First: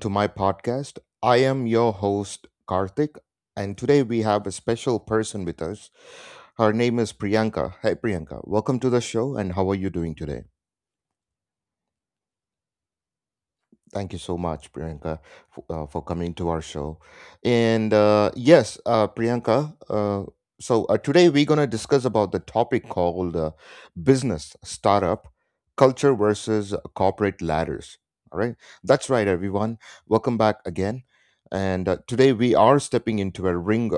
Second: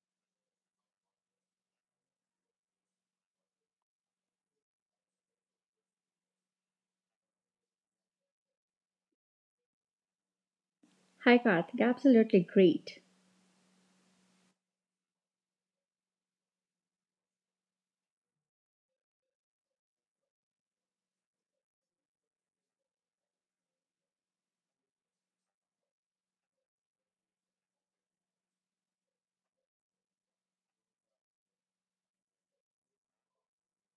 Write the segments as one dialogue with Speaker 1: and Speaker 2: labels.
Speaker 1: to my podcast. I am your host, Karthik, and today we have a special person with us. Her name is Priyanka. Hey, Priyanka, welcome to the show, and how are you doing today?
Speaker 2: Hi, Karthik. Absolutely great.
Speaker 1: Thank you so much, Priyanka, for coming to our show. Priyanka, today we're going to discuss about the topic called business startup culture versus corporate ladders. All right. That's right, everyone. Welcome back again. And today we are stepping into a ring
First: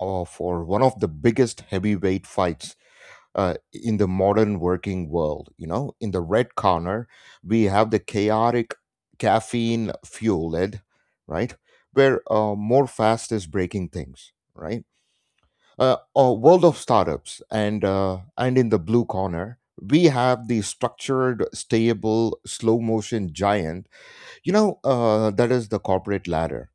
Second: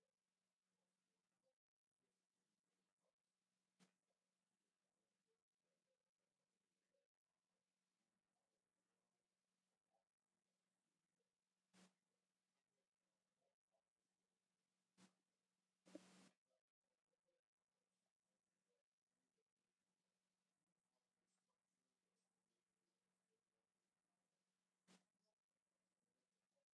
Speaker 1: for one of the biggest heavyweight fights in the modern working world. You know, in the red corner, we have the chaotic caffeine fueled, right? Where more fast is breaking things, right? A world of startups and in the blue corner we have the structured stable slow motion giant, you know, that is the corporate ladder.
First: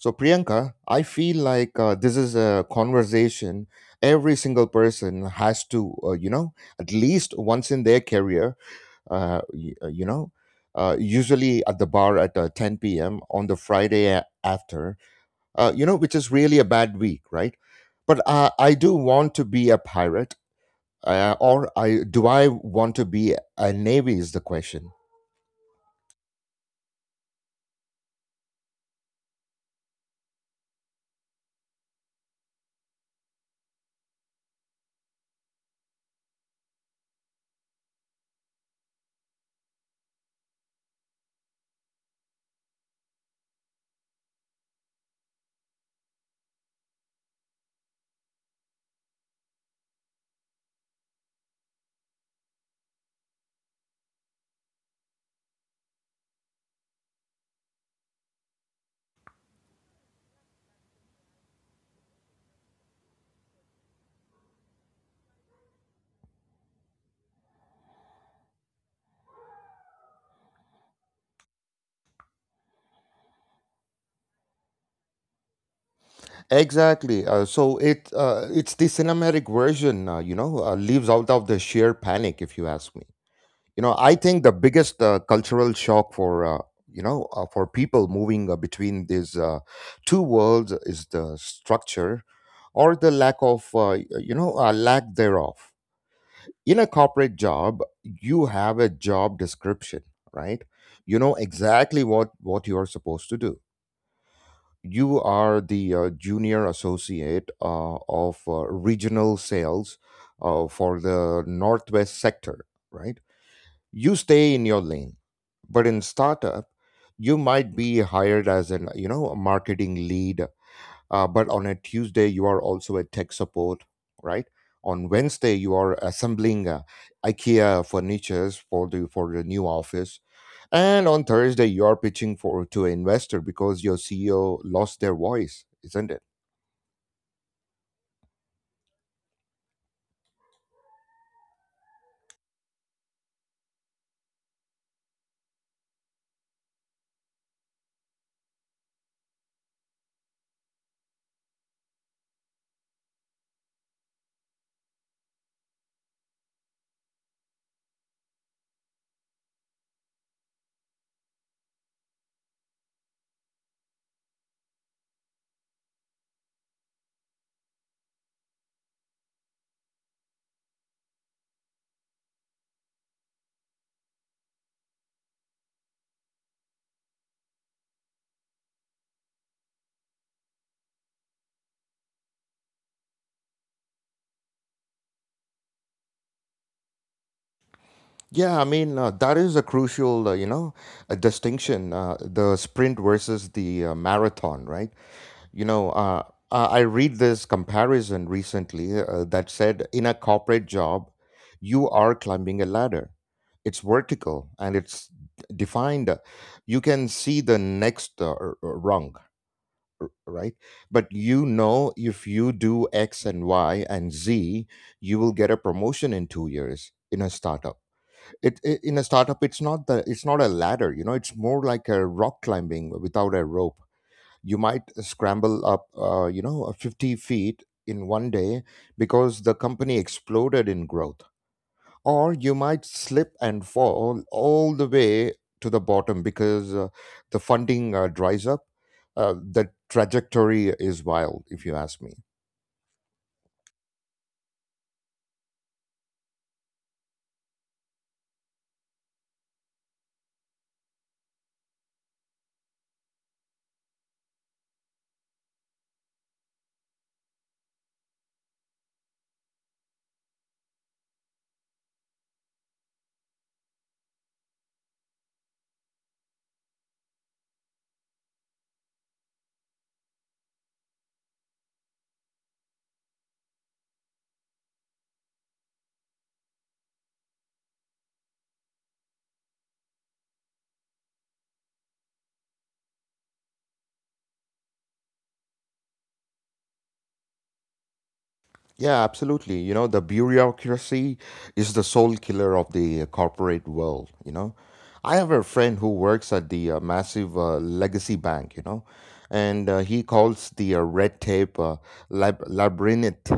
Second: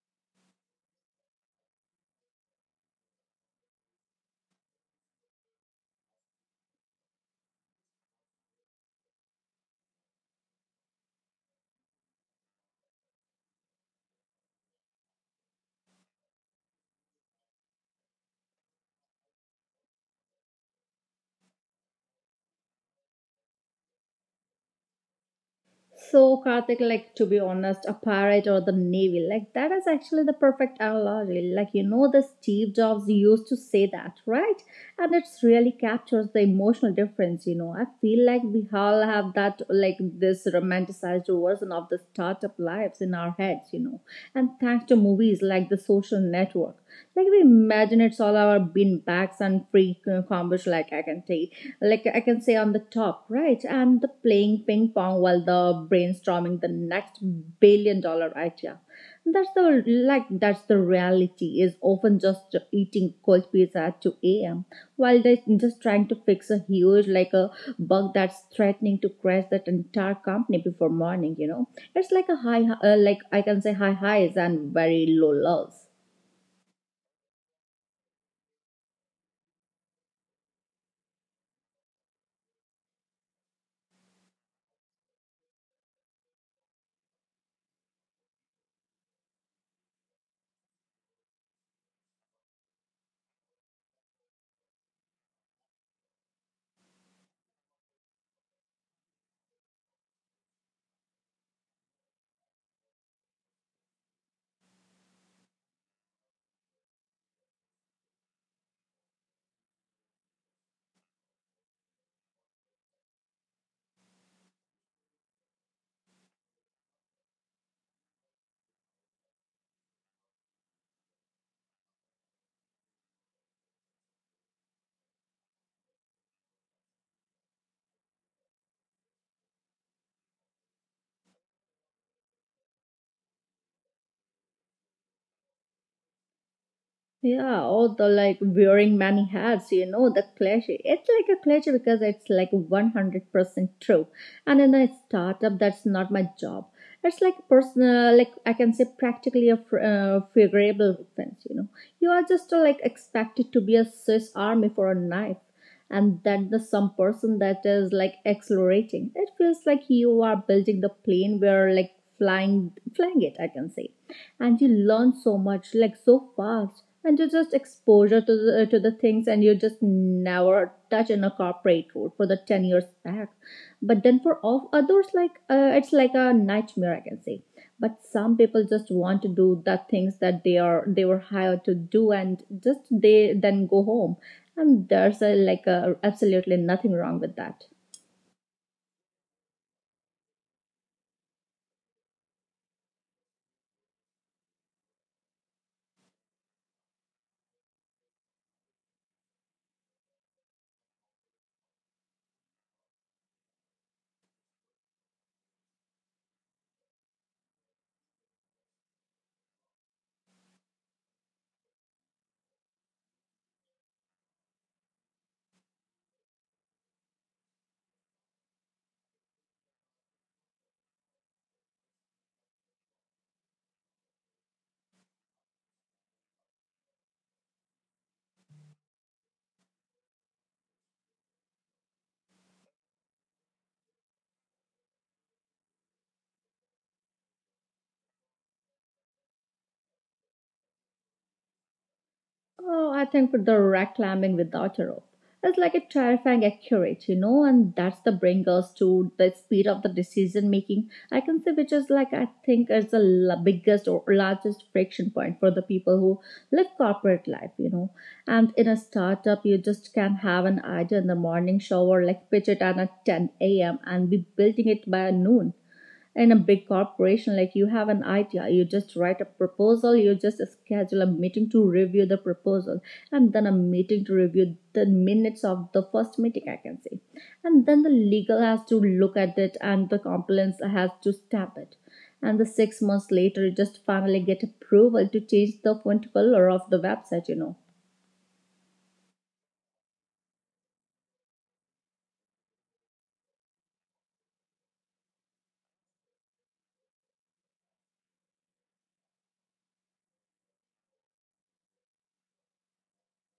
Speaker 1: So, Priyanka, I feel like this is a conversation every single person has to, at least once in their career, uh, y- uh, you know, usually at the bar at 10 p.m. on the Friday after, which is really a bad week, right? But I do want to be a pirate or I want to be a navy is the question.
Speaker 2: So, Karthik, like to be honest, a pirate or the navy, like that is actually the perfect analogy. Like, you know, the Steve Jobs used to say that, right? And it's really captures the emotional difference, you know. I feel like we all have that, like, this romanticized version of the startup lives in our heads, you know. And thanks to movies like The Social Network, like, we imagine it's all our bean bags and free combos, like, I can take like I can say on the top, right? And the playing ping pong while the brainstorming the next $1 billion idea. That's the like that's the reality is often just eating cold pizza at 2 a.m. while they're just trying to fix a huge like a bug that's threatening to crash that entire company before morning. You know, it's like a high like I can say high highs and very low lows.
Speaker 1: Exactly. It's the cinematic version, leaves out of the sheer panic, if you ask me. You know, I think the biggest cultural shock for for people moving between these two worlds is the structure or the lack of lack thereof. In a corporate job you have a job description, right? You know exactly what you are supposed to do. You are the junior associate of regional sales for the northwest sector, right? You stay in your lane. But in startup you might be hired as an, you know, a marketing lead, but on a Tuesday you are also a tech support, right? On Wednesday you are assembling IKEA furnitures for the new office, and on Thursday you are pitching for to an investor because your CEO lost their voice, isn't it?
Speaker 2: Yeah, all the like wearing many hats, you know, the cliche. It's like a cliche because it's like 100% true. And in a startup, that's not my job. It's like personal, like I can say practically a favorable offense, you know. You are just like expected to be a Swiss army for a knife. And that the some person that is like accelerating. It feels like you are building the plane where like flying it, I can say, and you learn so much like so fast and you just exposure to the things and you just never touch in a corporate world for the 10 years back. But then for all others like it's like a nightmare, I can say. But some people just want to do the things that they are they were hired to do and just they then go home, and there's a, like a, absolutely nothing wrong with that.
Speaker 1: Yeah, that is a crucial, a distinction, the sprint versus the marathon, right? You know, I read this comparison recently that said in a corporate job, you are climbing a ladder. It's vertical and it's defined. You can see the next rung, right? But you know, if you do X and Y and Z, you will get a promotion in 2 years. In a startup, It, I in a startup, it's not the it's not a ladder. You know, it's more like a rock climbing without a rope. You might scramble up 50 feet in one day because the company exploded in growth, or you might slip and fall all the way to the bottom because the funding dries up. The trajectory is wild if you ask me.
Speaker 2: Oh, I think for the rock climbing without a rope it's like a terrifying accurate, you know, and that's the bring us to the speed of the decision making. I can say which is like I think is the biggest or largest friction point for the people who live corporate life, you know. And in a startup, you just can have an idea in the morning shower, like pitch it at 10 a.m. and be building it by noon. In a big corporation, like you have an idea, you just write a proposal, you just schedule a meeting to review the proposal, and then a meeting to review the minutes of the first meeting, I can say. And then the legal has to look at it and the compliance has to stamp it, and the 6 months later you just finally get approval to change the font color of the website, you know.
Speaker 1: Yeah, absolutely. You know, the bureaucracy is the soul killer of the corporate world, you know. I have a friend who works at the massive legacy bank, you know, and he calls the red tape labyrinth,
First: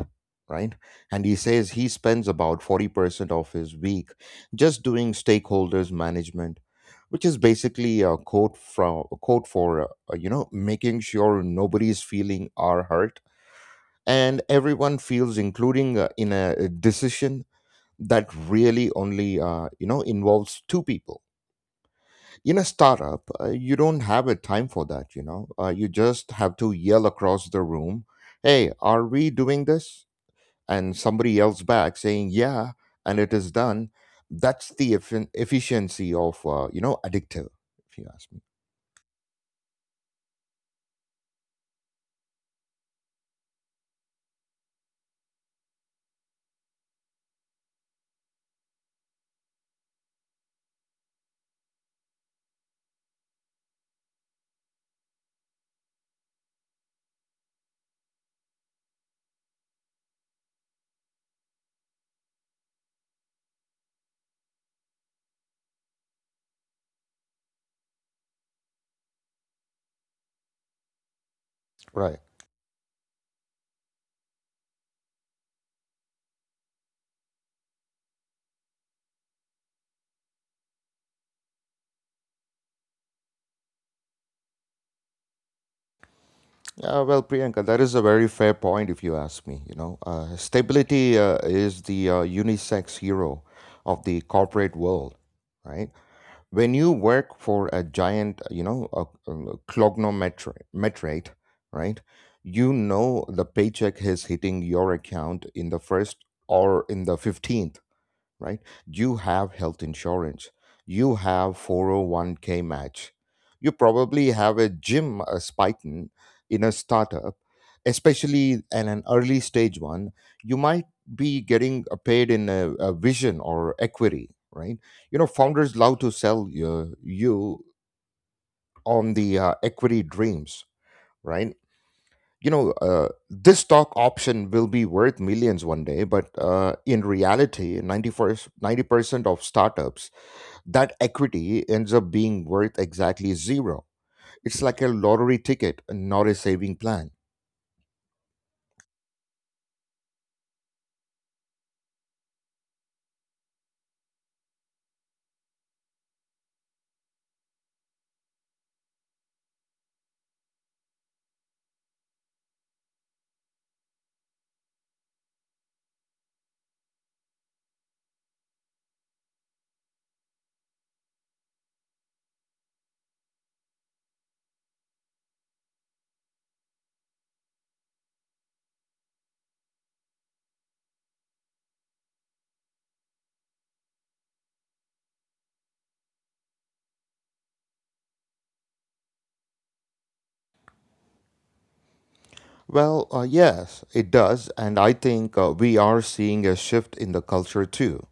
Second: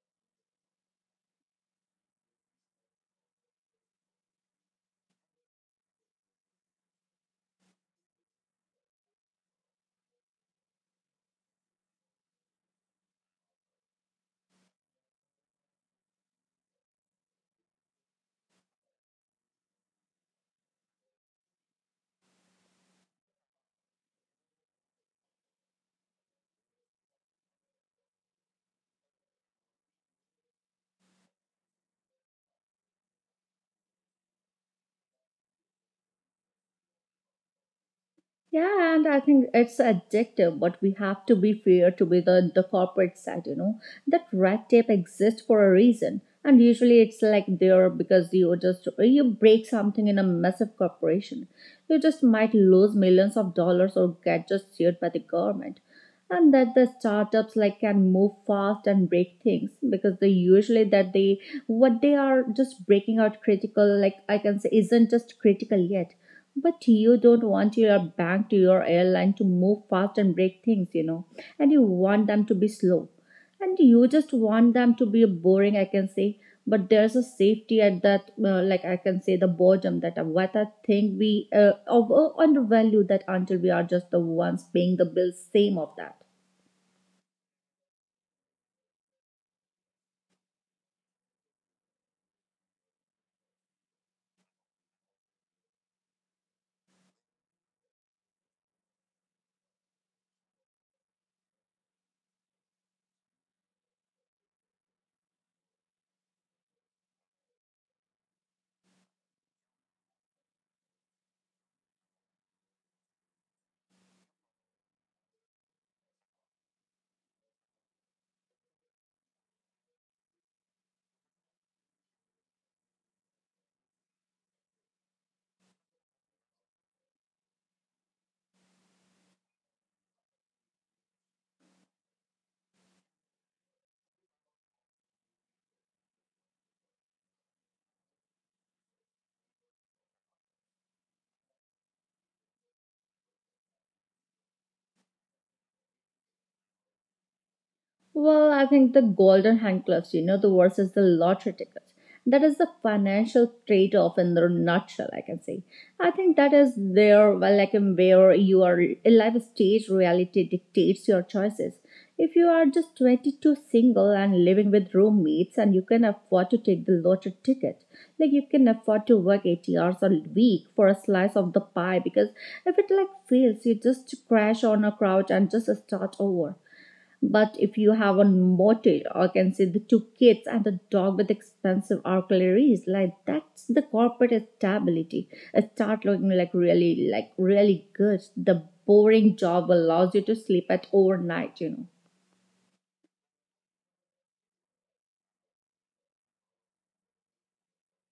Speaker 1: right? And he says he spends about 40% of his week just doing stakeholders management, which is basically a code from a code for, making sure nobody is feeling or hurt and everyone feels including in a decision that really only, involves two people. In a startup you don't have a time for that, you know. You just have to yell across the room, hey, are we doing this? And somebody yells back saying yeah, and it is done. That's the efficiency of, addictive, if you ask me.
Speaker 2: Yeah, and I think it's addictive, but we have to be fair to be the corporate side, you know, that red tape exists for a reason. And usually it's like there because you just, you break something in a massive corporation. You just might lose millions of dollars or get just sued by the government, and that the startups like can move fast and break things because they usually that they what they are just breaking out critical like I can say isn't just critical yet. But you don't want your bank to your airline to move fast and break things, you know, and you
Speaker 1: Right.
Speaker 2: want them to be slow, and you just want them to be boring, I can say. But there's a safety at that like I can say the bottom that what I think we over undervalue that until we are just the ones paying the bills same of that.
Speaker 1: Well, Priyanka, that is a very fair point if you ask me. You know, stability is the unisex hero of the corporate world, right? When you work for a giant, you know, a cognometrate, right? You know the paycheck is hitting your account in the first or in the 15th, right? You have health insurance, you have 401k match, you probably have a gym, a Spiton. In a startup, especially in an early stage one, you might be getting paid in a vision or equity, right? You know, founders love to sell you on the equity dreams, right? You know, this stock option will be worth millions one day, but in reality, 90% of startups that equity ends up being worth exactly zero. It's like a lottery ticket, not a saving plan.
Speaker 2: Well, I think the golden handcuffs, you know, the versus the lottery tickets. That is the financial trade-off in the nutshell, I can say. I think that is there, well, like in where your life stage reality dictates your choices. If you are just 22 single and living with roommates and you can afford to take the lottery ticket, like you can afford to work 80 hours a week for a slice of the pie because if it like fails, you just crash on a couch and just start over. But if you have a motel, or can say the two kids and a dog with expensive auxiliaries, like that's the corporate stability. Start looking like really good. The boring job allows you to sleep at overnight, you know.
Speaker 1: Well, yes, it does. And I think we are seeing a shift in the culture too.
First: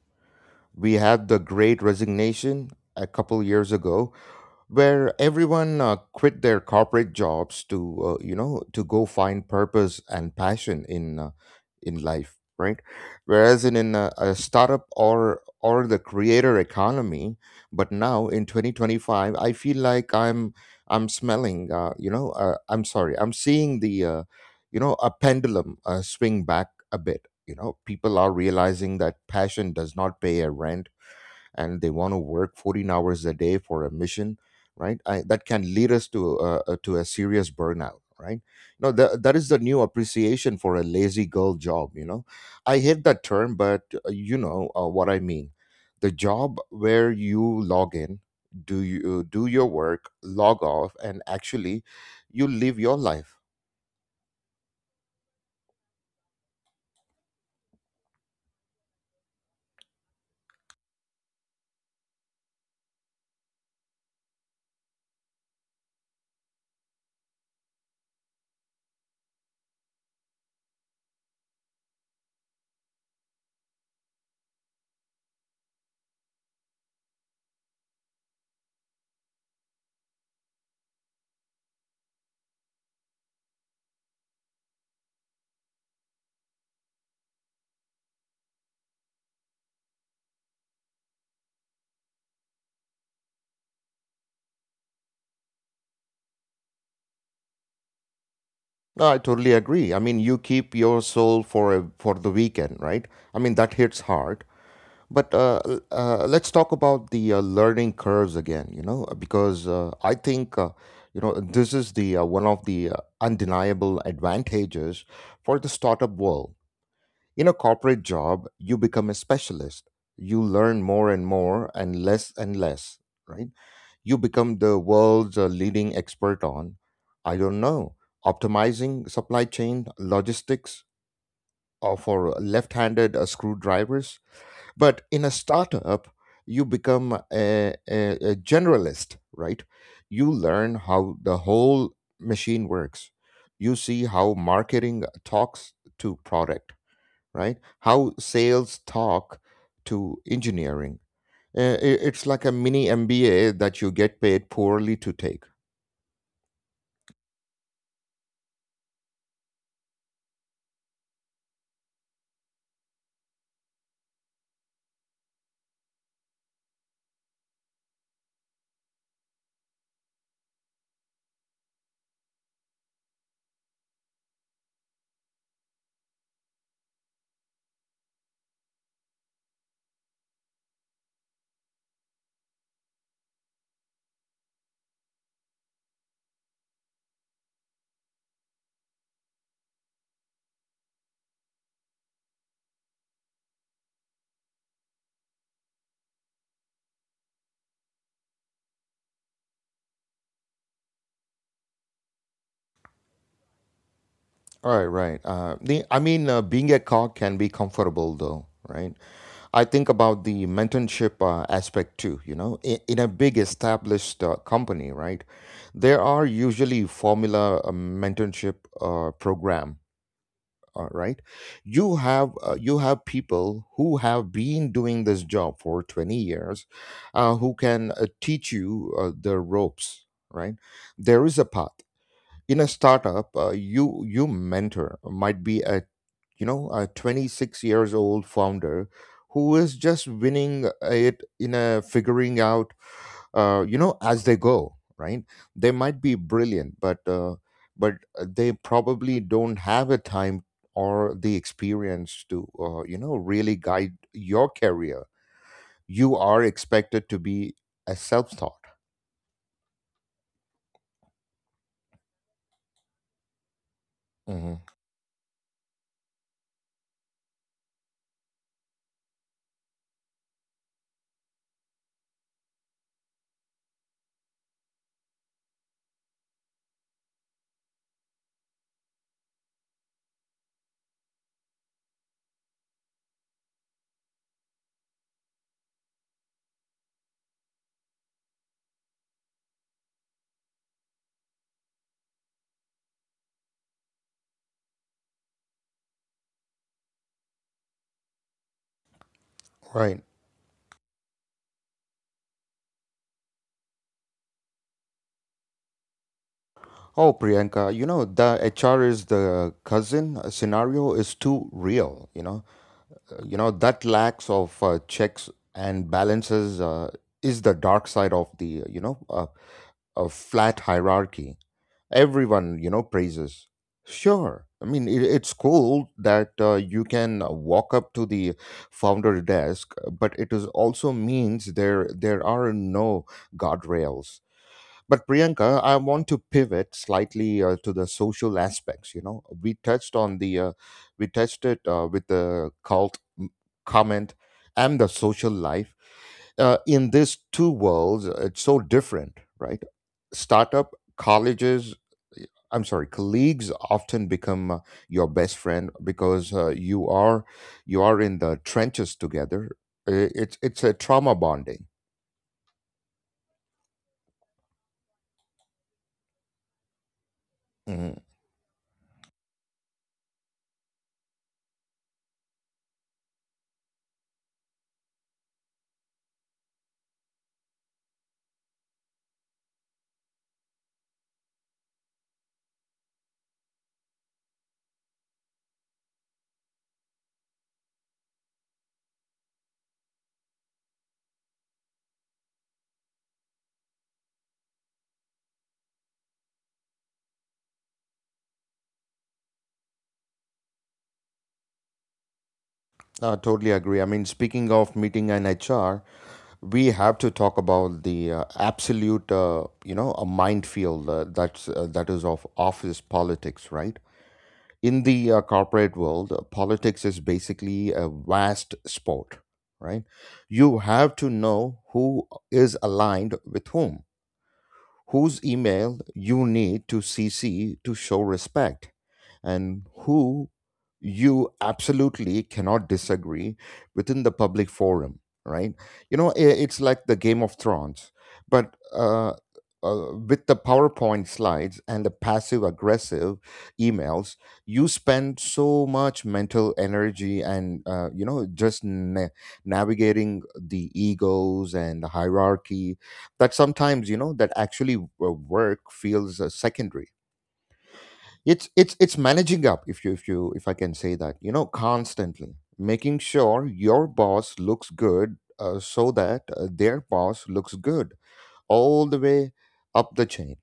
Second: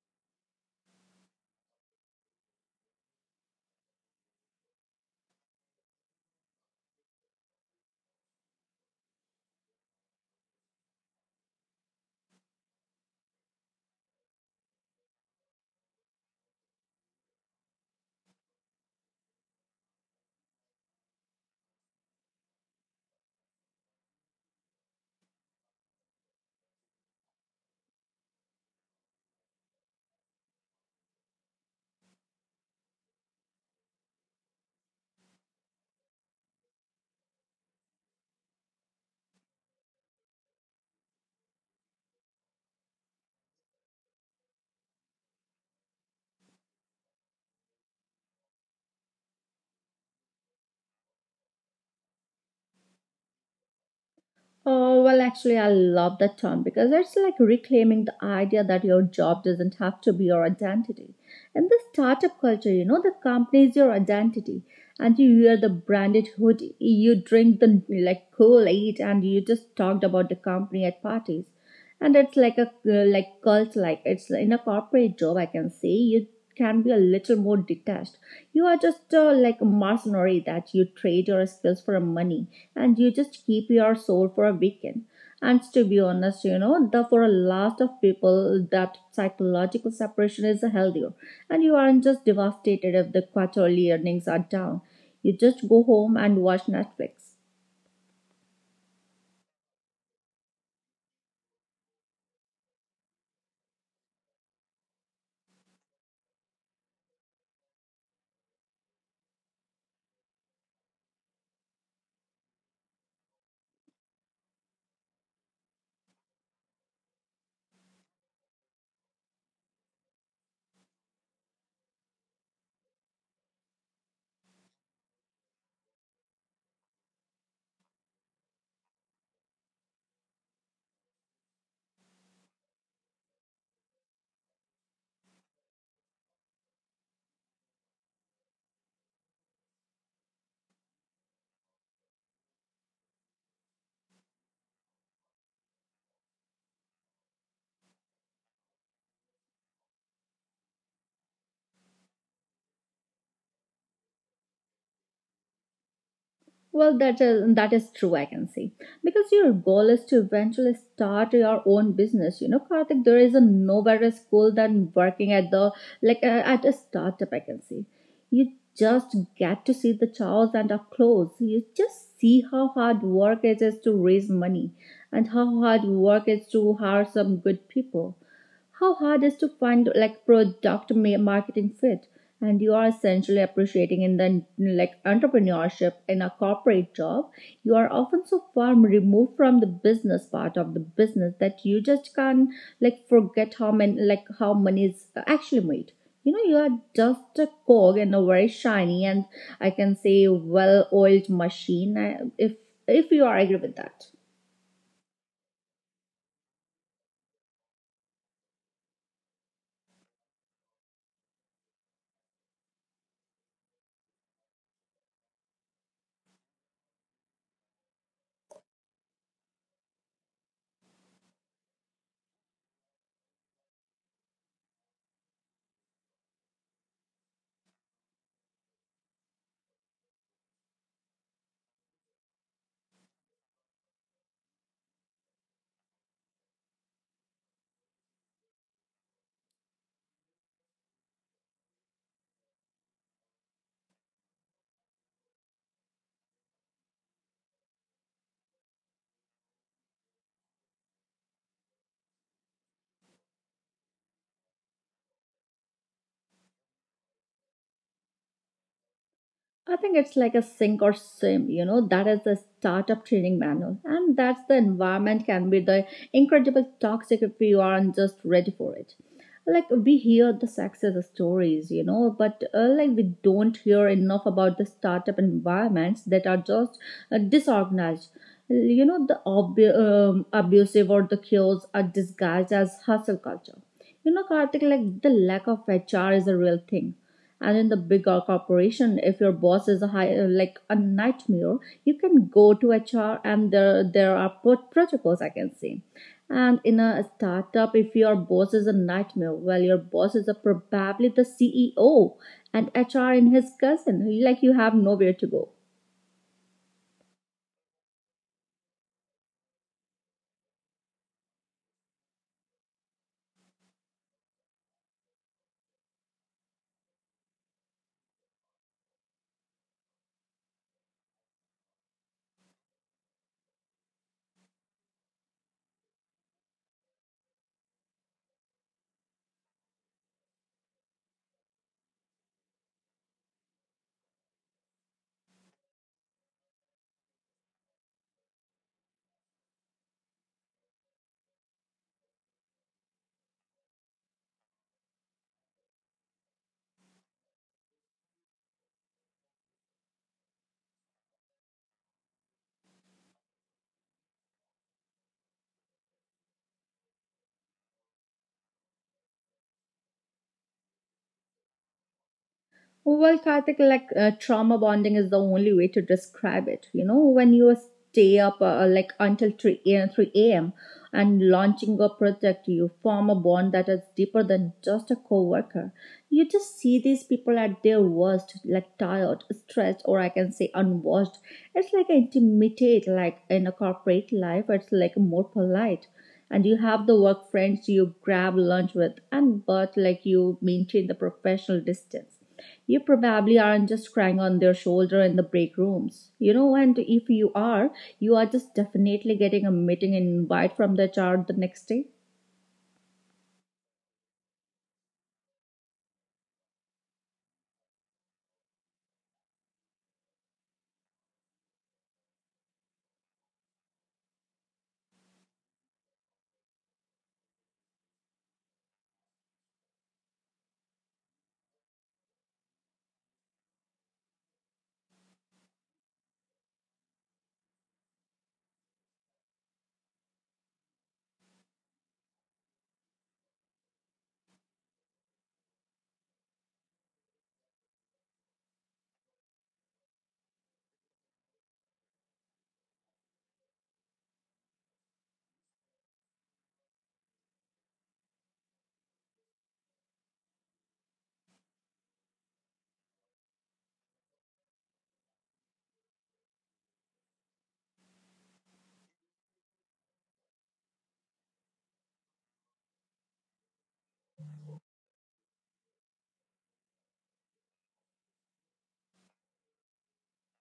Speaker 1: We had the great resignation a couple years ago, where everyone quit their corporate jobs to, to go find purpose and passion in life, right? Whereas in a startup or the creator economy. But now in 2025 I feel like I'm smelling you know I'm sorry I'm seeing the, a pendulum swing back a bit. You know, people are realizing that passion does not pay a rent, and they want to work 14 hours a day for a mission, right? That can lead us to a serious burnout, right? No, that is the new appreciation for a lazy girl job, you know. I hate that term but, what I mean, the job where you log in, do your work, log off and actually you live your life.
Speaker 2: Oh, well, actually, I love that term because it's like reclaiming the idea that your job doesn't have to be your identity. In the startup culture, you know, the company is your identity, and you wear the branded hoodie, you drink the like Kool Aid, and you just talked about the company at parties. And it's like a like cult, like it's in a corporate job. I can say you can be a little more detached. You are just like a mercenary that you trade your skills for money, and you just keep your soul for a weekend. And to be honest, you know, the for a lot of people that psychological separation is healthier. And you aren't just devastated if the quarterly earnings are down. You just go home and watch Netflix.
Speaker 1: No, I totally agree. I mean, you keep your soul for the weekend, right? I mean that hits hard. But let's talk about the learning curves again, you know, because I think, you know, this is the one of the undeniable advantages for the startup world. In a corporate job, you become a specialist. You learn more and more and less, right? You become the world's leading expert on, I don't know, optimizing supply chain logistics or for left-handed screwdrivers. But in a startup, you become a generalist, right? You learn how the whole machine works. You see how marketing talks to product, right? How sales talk to engineering. It's like a mini MBA that you get paid poorly to take.
Speaker 2: Well, that is true, I can see. Because your goal is to eventually start your own business. You know, Karthik, there is a no better school than working at the, like, at a startup, I can see. You just get to see the chows and up close. You just see how hard work it is to raise money, and how hard work is to hire some good people, how hard is to find like product marketing fit, and you are essentially appreciating in the like entrepreneurship. In a corporate job you are often so far removed from the business part of the business that you just can't like forget how many like how money is actually made, you know. You are just a cog in a very shiny and I can say well oiled machine. If you are agree with that.
Speaker 1: Right, right. The I mean, being a cog can be comfortable though, right? I think about the mentorship aspect too. You know, in a big established company, right? There are usually formula mentorship program, right? You have people who have been doing this job for 20 years, who can teach you the ropes, right? There is a path. In a startup you mentor might be a, you know, a 26 years old founder who is just winning it in a figuring out, as they go, right? They might be brilliant, but they probably don't have a time or the experience to, really guide your career. You are expected to be a self-taught.
Speaker 2: I think it's like a sink or swim, you know, that is the startup training manual. And that's the
Speaker 1: Mhm.
Speaker 2: environment can be the incredible toxic if you aren't just ready for it. Like we hear the success stories, you know, but like we don't hear enough about the startup environments that are just disorganized. You know, the abusive or the chaos are disguised as hustle culture. You know, Karthik, like the lack of HR is a real thing, and in the bigger corporation if your boss is a high, like a nightmare, you can go to HR and there are protocols, I can say. And in a startup if your boss is a nightmare, well your
Speaker 1: Right.
Speaker 2: boss is a, probably the CEO, and HR in his cousin, like you have nowhere to go.
Speaker 1: Oh, Priyanka, you know, the HR is the cousin scenario is too real, you know. You know, that lacks of checks and balances is the dark side of the, a flat hierarchy. Everyone, you know, praises. Sure. I mean, it's cool that you can walk up to the founder desk, but it is also means there are no guardrails. But Priyanka, I want to pivot slightly to the social aspects. You know, we touched on the, we touched it with the comment and the social life. In these two worlds, it's so different, right? Startup colleges, y- I'm sorry, colleagues often become your best friend because you are in the trenches together. It's a trauma bonding.
Speaker 2: Well, I think like trauma bonding is the only way to describe it. You know, when you
Speaker 1: Mhm.
Speaker 2: stay up like until 3 a.m. 3 a.m. and launching a project, you form a bond that is deeper than just a coworker. You just see these people at their worst, like tired, stressed, or I can say unwashed. It's like intimidate, like in a corporate life, it's like more polite, and you have the work friends you grab lunch with, and but like you maintain the professional distance. You probably aren't just crying on their shoulder in the break rooms. You know, and if you are, you are just definitely getting a meeting invite from the HR the next day.
Speaker 1: I totally agree. I mean, speaking of meeting an HR, we have to talk about the absolute, a minefield that is of office politics, right? In the corporate world, politics is basically a vast sport, right? You have to know who is aligned with whom, whose email you need to CC to show respect, and who you absolutely cannot disagree within the public forum, right? You know, i- it's like the Game of Thrones, but with the PowerPoint slides and the passive aggressive emails. You spend so much mental energy and, you know, just na- navigating the egos and the hierarchy that sometimes, that actually work feels secondary. It's managing up, if I can say that, you know, constantly making sure your boss looks good so that their boss looks good all the way up the chain,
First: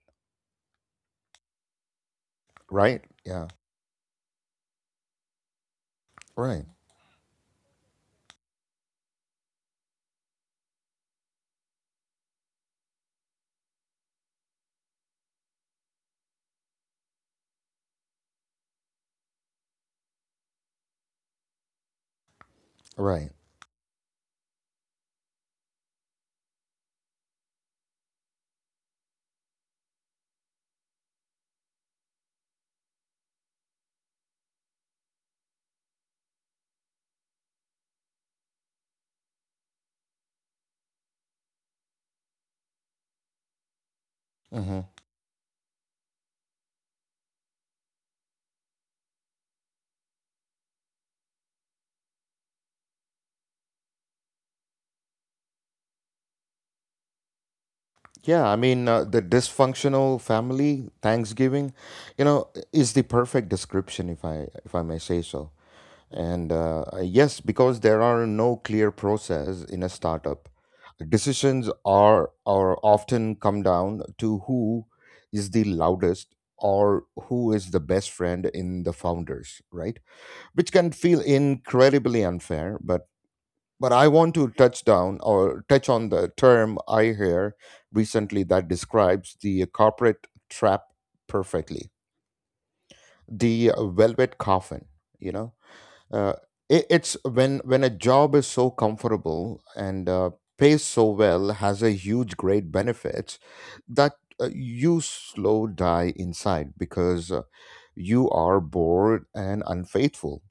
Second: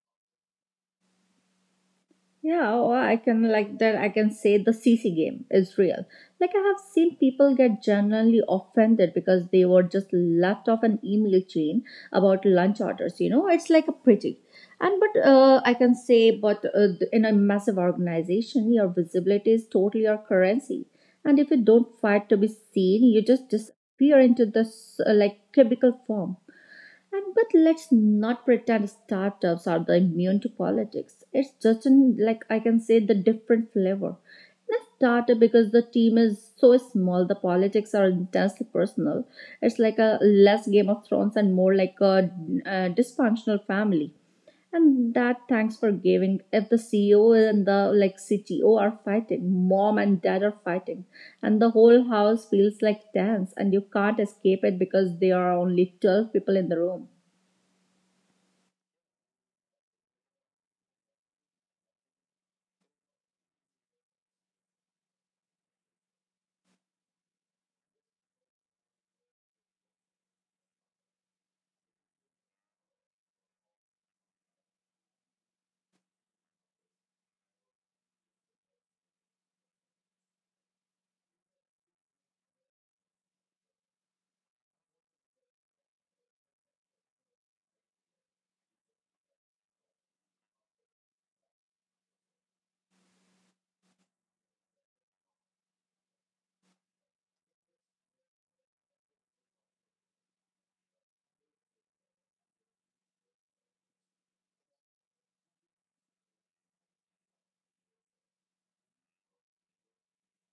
Speaker 2: Yeah, or
Speaker 1: right?
Speaker 2: I
Speaker 1: Yeah.
Speaker 2: can like that I can say the CC game is real. Like I
Speaker 1: Right.
Speaker 2: have seen people get genuinely offended because they were just left off an email chain about lunch orders, you know? It's like a pretty. And but I can say but in a massive organization your visibility is totally your currency. And if you don't fight to be seen, you
Speaker 1: Right.
Speaker 2: just disappear into this like cubicle form. And but let's not pretend startups are the immune to politics. It's just in, like I can say the different flavor. In a startup, because the team is so small, the politics are intensely personal. It's like a less Game of Thrones and more like a, dysfunctional family.
Speaker 1: Hmm.
Speaker 2: And that thanks for giving. If the CEO and the like CTO are fighting, mom and dad are fighting, and the whole house feels like dance, and you can't escape it because there are only 12 people in the room.
Speaker 1: Yeah, I mean, the dysfunctional family thanksgiving, you know, is the perfect description, if I may say so. And yes, because there are no clear process in a startup, decisions are often come down to who is the loudest or who is the best friend in the founders, right? Which can feel incredibly unfair, but I want to touch down or touch on the term I hear recently that describes the corporate trap perfectly. The velvet coffin, you know. uh, it's when a job is so comfortable and pays so well, has a huge great benefits, that you slow die inside because you are bored and unfaithful,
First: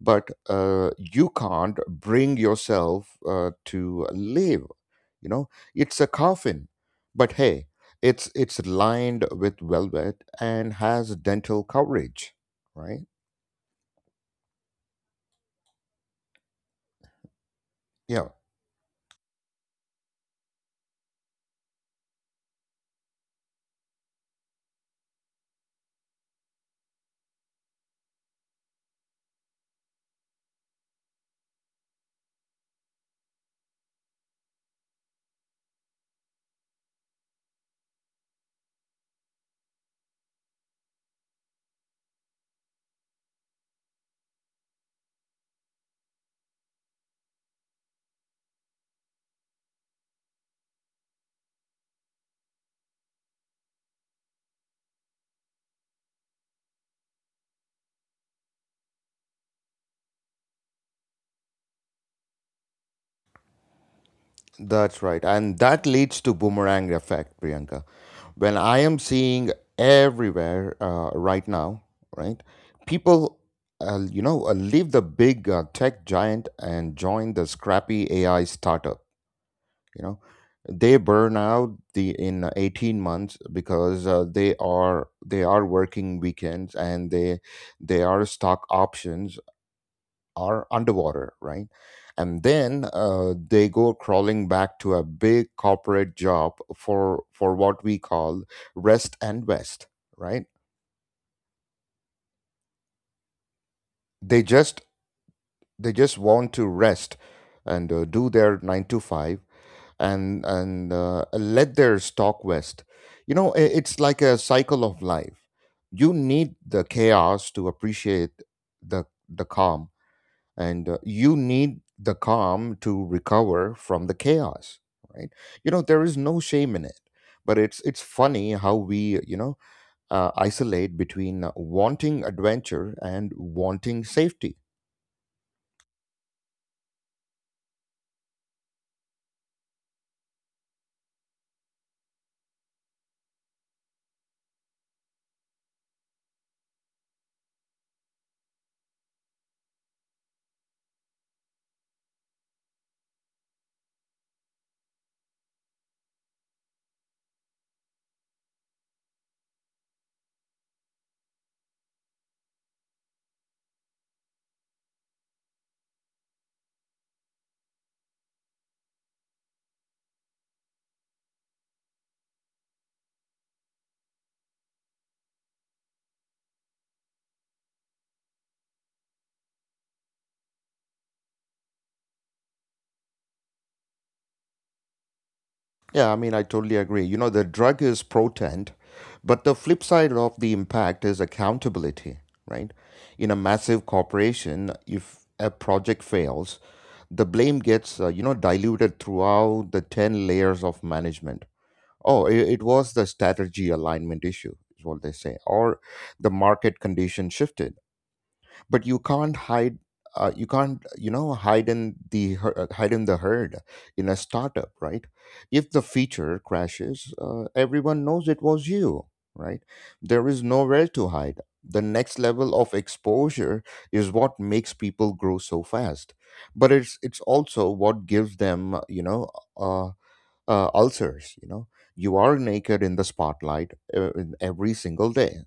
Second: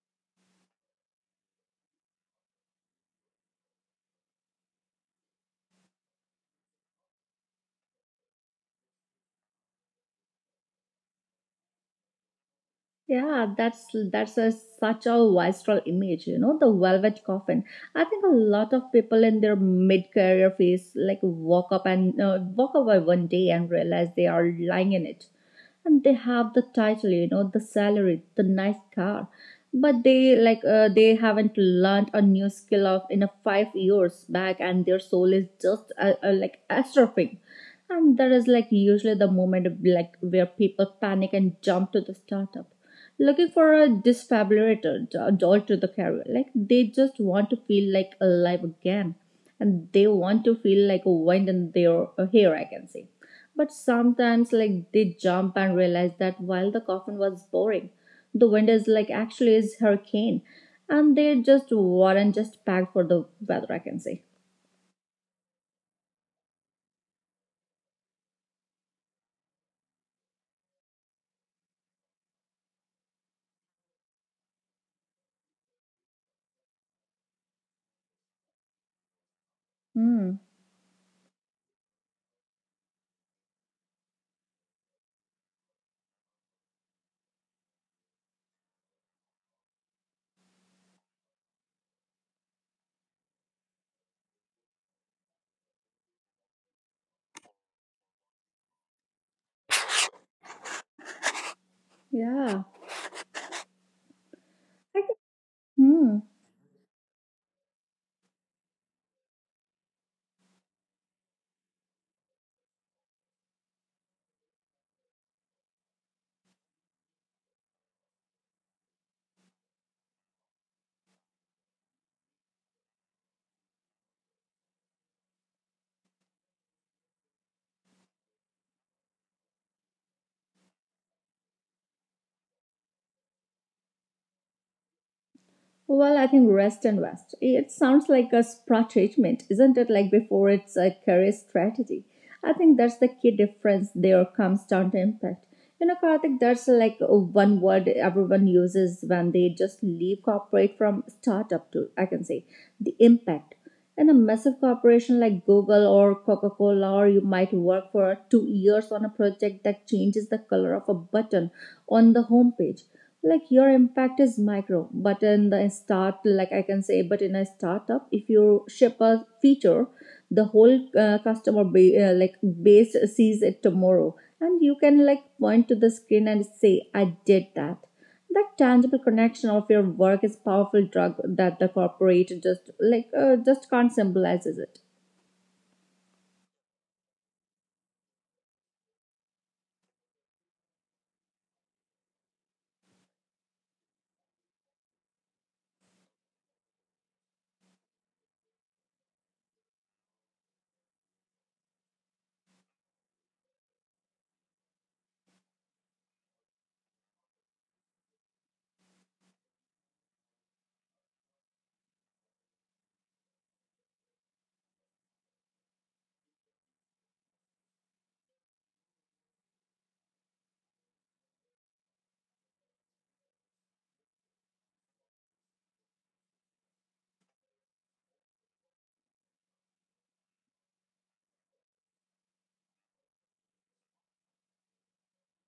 Speaker 1: but you can't bring yourself to live, you know. It's a coffin, but hey, it's lined with velvet and has dental coverage, right?
Speaker 2: Yeah, that's a, such a visceral image, you know, the velvet coffin. I think
Speaker 1: Yeah.
Speaker 2: a lot of people in their mid-career phase like walk up and walk away one day and realize they are lying in it, and they have the title, you know, the salary, the nice car, but they they haven't learned a new skill of in a 5 years back, and their soul is just like atrophying, and that is like usually the moment like where people panic and jump to the startup looking for a disfabulated adult to the career. Like they just want to feel like alive again, and they want to feel like a wind in their hair. I can say, but sometimes like they jump and realize that while the coffin was boring, the wind is like actually is hurricane, and they just weren't just packed for the weather. I can say.
Speaker 1: That's right. And that leads to boomerang effect, Priyanka, when I am seeing everywhere right now, right? People leave the big tech giant and join the scrappy AI startup, you know.
Speaker 2: Hmm.
Speaker 1: They burn out the in 18 months because they are working weekends, and they are stock options are underwater, right? And then they go crawling back to a big corporate job for what we call rest and west, right?
Speaker 2: Yeah.
Speaker 1: They just
Speaker 2: I think-
Speaker 1: they
Speaker 2: Hmm.
Speaker 1: just want to rest and do their nine to five, and let their stock west. It's like a cycle of life. You need the chaos to appreciate the calm, and you need the calm to recover from the chaos, right? You know, there is no shame in it, but it's funny how we, isolate between wanting adventure and wanting safety.
Speaker 2: Well, I think rest and rest. It sounds like a spa treatment, isn't it? Like before it's a career strategy. I think that's the key difference there comes down to impact. You know, Karthik, that's like one word everyone uses when they just leave corporate from startup to, I can say, the impact in a massive corporation like Google or Coca Cola, or you might work for 2 years on a project that changes the color of a button on the homepage. Like your impact is micro, but in the start, like I can say, but in a startup, if you ship a feature, the whole like base sees it tomorrow, and you can like point to the screen and say, "I did that." That tangible connection of your work is powerful drug that the corporate just just can't symbolize it.
Speaker 1: Yeah, I mean, I totally agree. You know, the drug is potent, but the flip side of the impact is accountability, right? In a massive corporation, if a project fails, the blame gets, you know, diluted throughout the 10 layers of management. Oh, it was the strategy alignment issue, is what they say, or the market condition shifted. But you can't hide, you can't, you know, hide in the hide in the herd in a startup, right? If the feature crashes, everyone knows it was you, right? There is nowhere to hide. The next level of exposure is what makes people grow so fast, but it's also what gives them, you know, uh, ulcers. You know, you are naked in the spotlight in every single day.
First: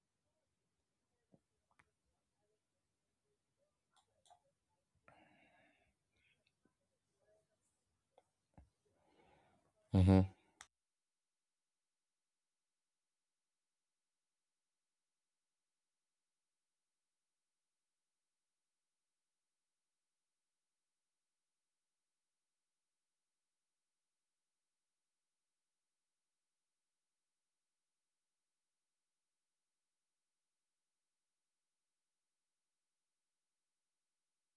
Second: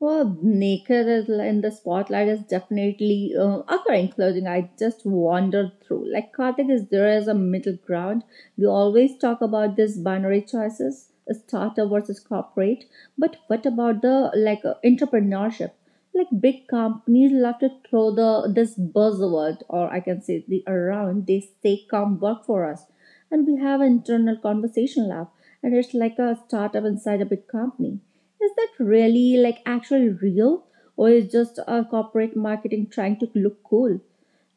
Speaker 2: Well, in the spotlight is definitely occurring clothing. I just wandered through. Like Karthik, is there is a middle ground? We always talk about this
Speaker 1: Hmm.
Speaker 2: binary choices, startup versus corporate. But what about the entrepreneurship? Like big companies love to throw the this buzzword, or I can say the around. They say, "Come work for us," and we have internal conversation lab, and it's like a startup inside a big company. Is that really like actual real, or is just a corporate marketing trying to look cool?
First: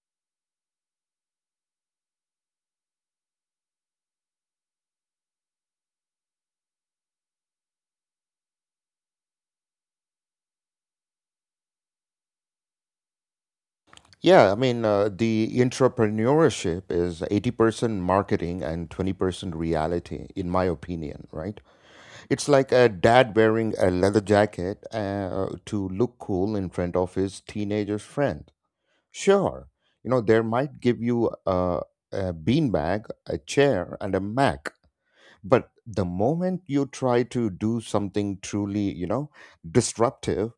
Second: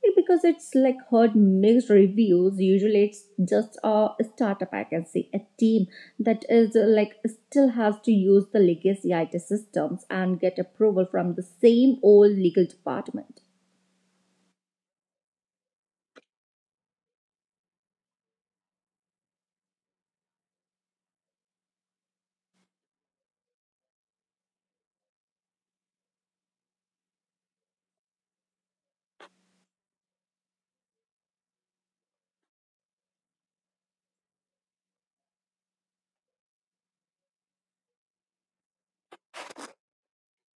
Speaker 2: Like, because it's like heard mixed reviews. Usually it's just a startup I can say a team that is like still has to use the legacy IT systems and get approval from the same old legal department.
Speaker 1: Yeah, I mean, the entrepreneurship is 80% marketing and 20% reality, in my opinion, right? It's like a dad wearing a leather jacket to look cool in front of his teenager's friend. Sure, you know, they might give you a beanbag, a chair, and a Mac, but the moment you try to do something truly, you know, disruptive,